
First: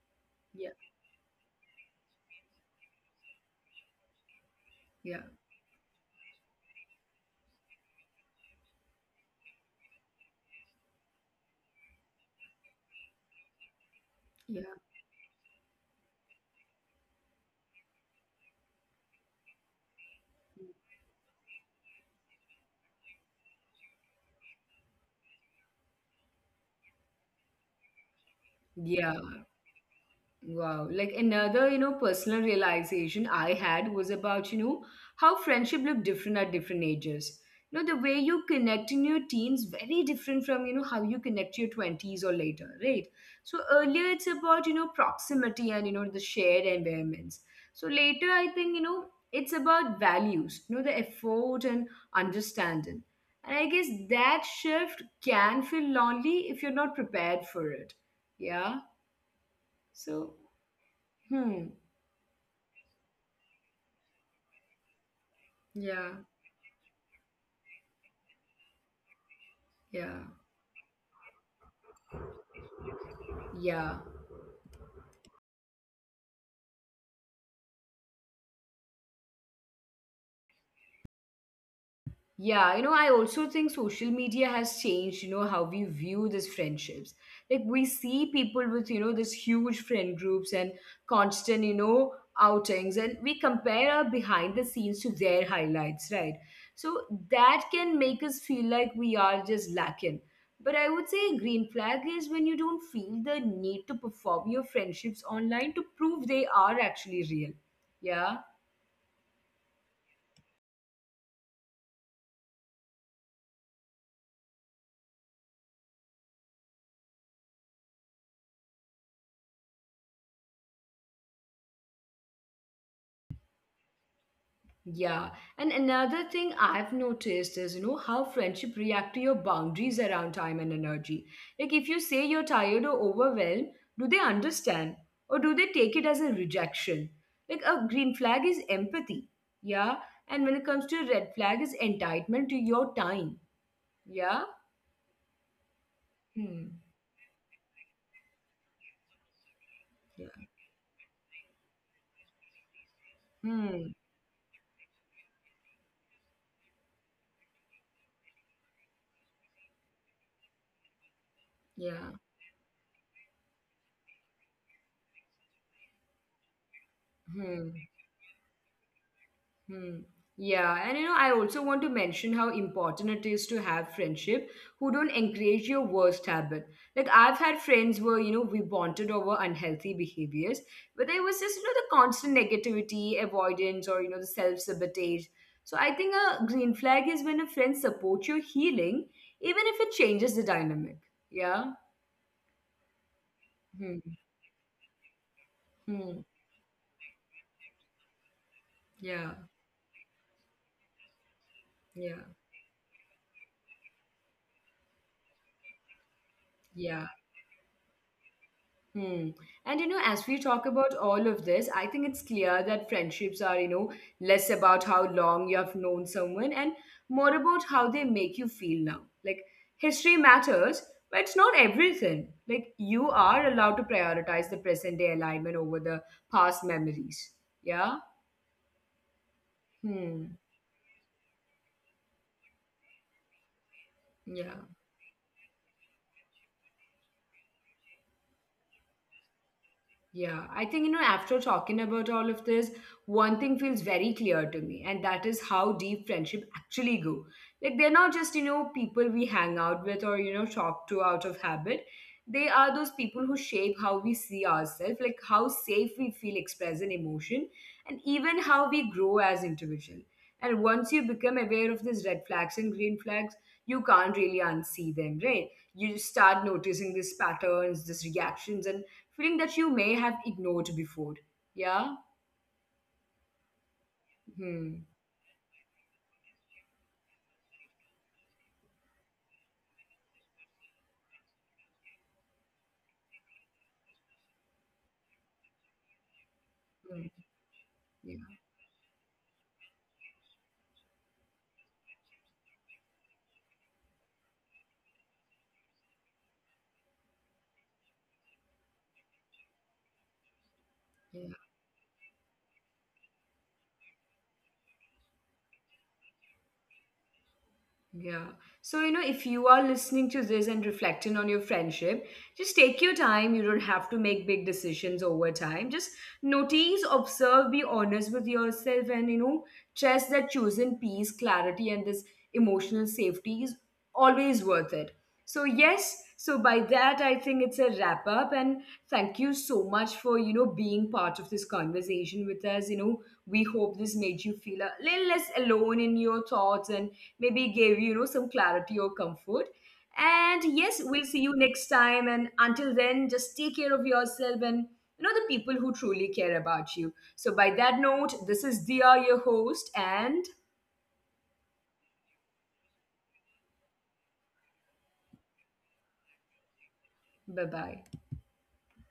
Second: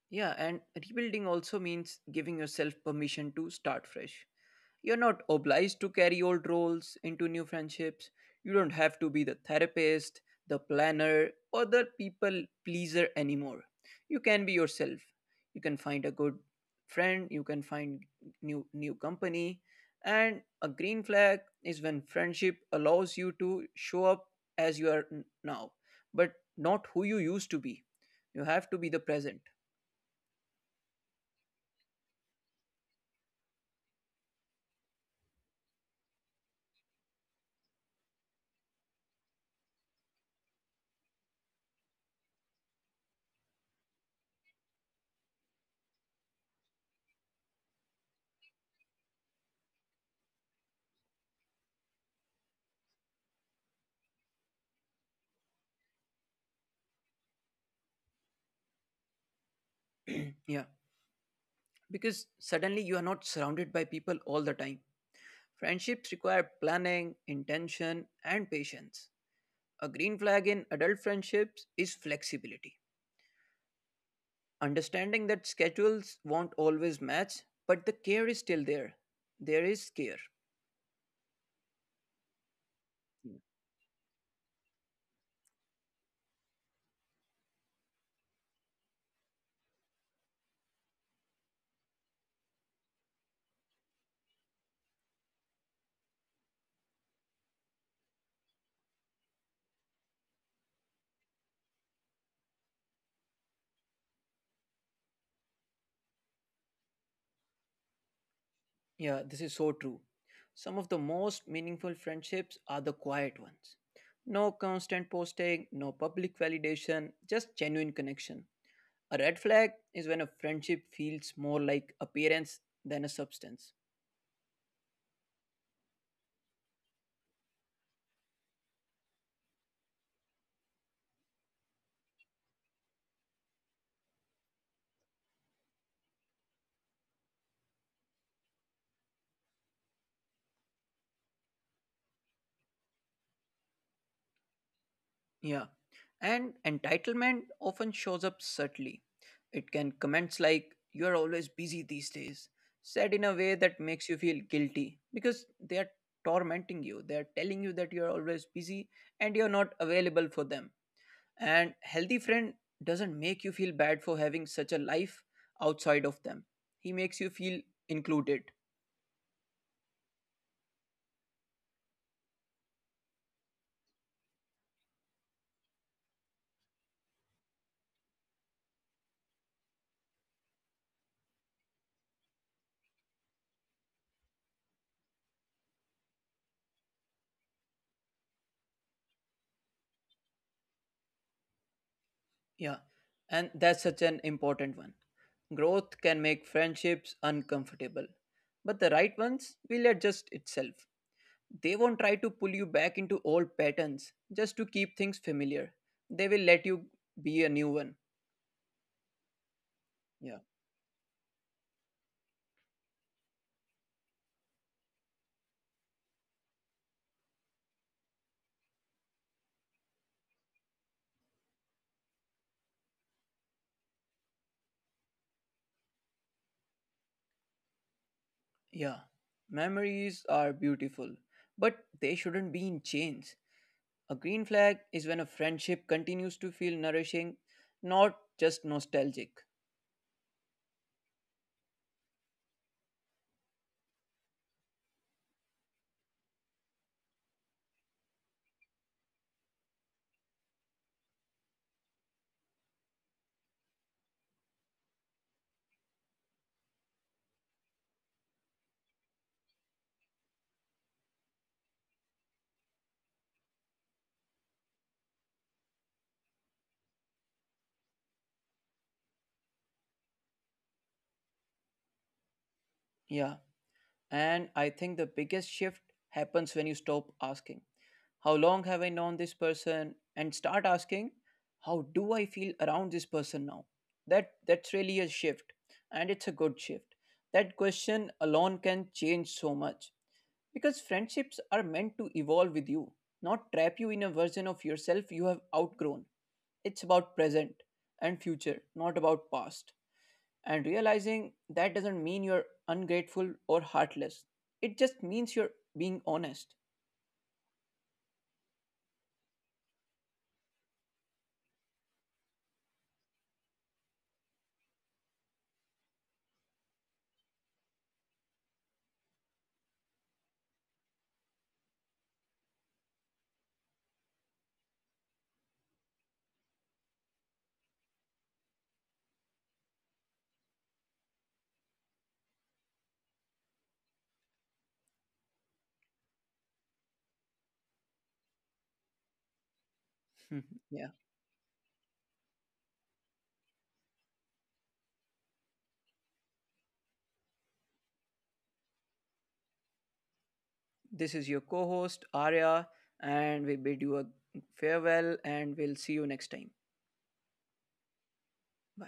Yeah, and
Yeah,
rebuilding also means giving yourself permission to start fresh. You're
yeah,
not obliged to carry old roles into new friendships. You don't have to be the therapist, the planner, or the people pleaser anymore. You can be
yeah,
yourself. You can find a good friend, you can find new company, and a green flag is when friendship allows you to show up as you are now, but not who you used to be. You have to
yeah.
be the present.
Wow. Like another, you know, personal realization I had was about, you know, how friendship look different at different ages. You know, the way you connect in your teens very different from, you know, how you connect to your 20s or later, right? So earlier it's about, you know, proximity and, you know, the shared environments. So later I think, you know, it's about values, you know, the effort and understanding. And I guess that shift can feel lonely if you're not prepared for it. Yeah. So,
Yeah,
hmm.
because suddenly you are not surrounded by people all the time.
Yeah,
Friendships require planning, intention, and patience. A
yeah,
green flag in adult friendships is flexibility.
yeah,
Understanding that schedules won't always match, but the care is still there. There is care.
yeah. You know, I also think social media has changed, you know, how we view these friendships. Like, we see people with, you know, these huge friend groups and constant, you know, outings, and we compare our behind the scenes to their highlights, right? So that can make us feel like we are just lacking. But I would say a green flag is when you don't feel the need to perform your friendships online to prove they are actually real. Yeah.
Yeah, this is so true. Some of the most meaningful friendships are the quiet ones. No constant posting, no public validation, just genuine connection. A red flag is when a friendship feels more like appearance than a substance.
Yeah, and another thing I've noticed is, you know, how friendship react to your boundaries around time and energy. Like if you say you're tired or overwhelmed, do they understand or do they take it as a rejection? Like a green flag is empathy. Yeah, and when it comes to red flag is entitlement to your time. Yeah.
Yeah, and
Hmm.
entitlement often shows up subtly. It can
Yeah.
comments like, you are always busy these days, said in a way
Hmm.
that makes you feel guilty because they are tormenting you. They are telling you that you are always busy and you're not available for them. And
Yeah.
healthy friend doesn't make you feel bad for having such a life outside of them. He makes you
Hmm.
feel included.
Hmm. Yeah, and you know, I also want to mention how important it is to have friendship who don't encourage your worst habit. Like I've had friends where you know we bonded over unhealthy behaviors, but there was just, you know, the constant negativity, avoidance, or you know the self sabotage. So I think a green flag is when a friend supports your healing, even if it changes the dynamic. Yeah.
Yeah, and
Hmm.
that's such an important one.
Hmm.
Growth can make friendships uncomfortable, but the
Yeah.
right ones will adjust itself. They
Yeah.
won't try to pull you back into old patterns just to keep things familiar. They will let
Yeah.
you be a new one.
Hmm. And you know, as we talk
Yeah.
about all of this, I think it's clear that friendships are, you know, less about how long you have known someone and more about how they make you feel now. Like, history matters, but it's not everything. Like, you are allowed to prioritize the present day alignment over the past memories. Yeah?
Yeah.
Hmm.
Memories are beautiful, but they shouldn't be in chains. A
Yeah.
green flag is when a friendship continues to feel nourishing, not just nostalgic.
Yeah, I think, you know, after talking about all of this, one thing feels very clear to me, and that is how deep friendship actually go. Like they're not just, you know, people we hang out with or, you know, talk to out of habit. They are those people who shape how we see ourselves, like how safe we feel expressing emotion, and even how we grow as individual. And once you become aware of these red flags and green flags, you can't really unsee them, right? You start noticing these patterns, these reactions, and feeling that you may have ignored before. Yeah?
Yeah. And
Hmm.
I think the biggest shift happens when you stop asking how long have I known this person, and start asking, how do I feel around this person now? That's really a shift, and it's a good
Hmm.
shift. That
Yeah.
question alone can change so much, because friendships are meant to evolve with you, not trap you in a version of yourself you have outgrown. It's about present and future, not about past. And
Yeah.
realizing that doesn't mean you're ungrateful or heartless. It just means you're being honest.
Yeah. So, you know, if you are listening to this and reflecting on your friendship, just take your time. You don't have to make big decisions over time. Just notice, observe, be honest with yourself, and, you know, trust that choosing peace, clarity, and this emotional safety is always worth it. So, yes. So, by that, I think it's a wrap up. And thank you so much for, you know, being part of this conversation with us. You know, we hope this made you feel a little less alone in your thoughts and maybe gave you, you know, some clarity or comfort. And yes,
Yeah.
we'll see you next time. And until then, just take care of yourself and, you know, the people who truly care about you. So, by that note, this is Dia, your host, and
This is your co host, Arya, and we bid you a farewell and we'll see you next time. Bye.
bye bye.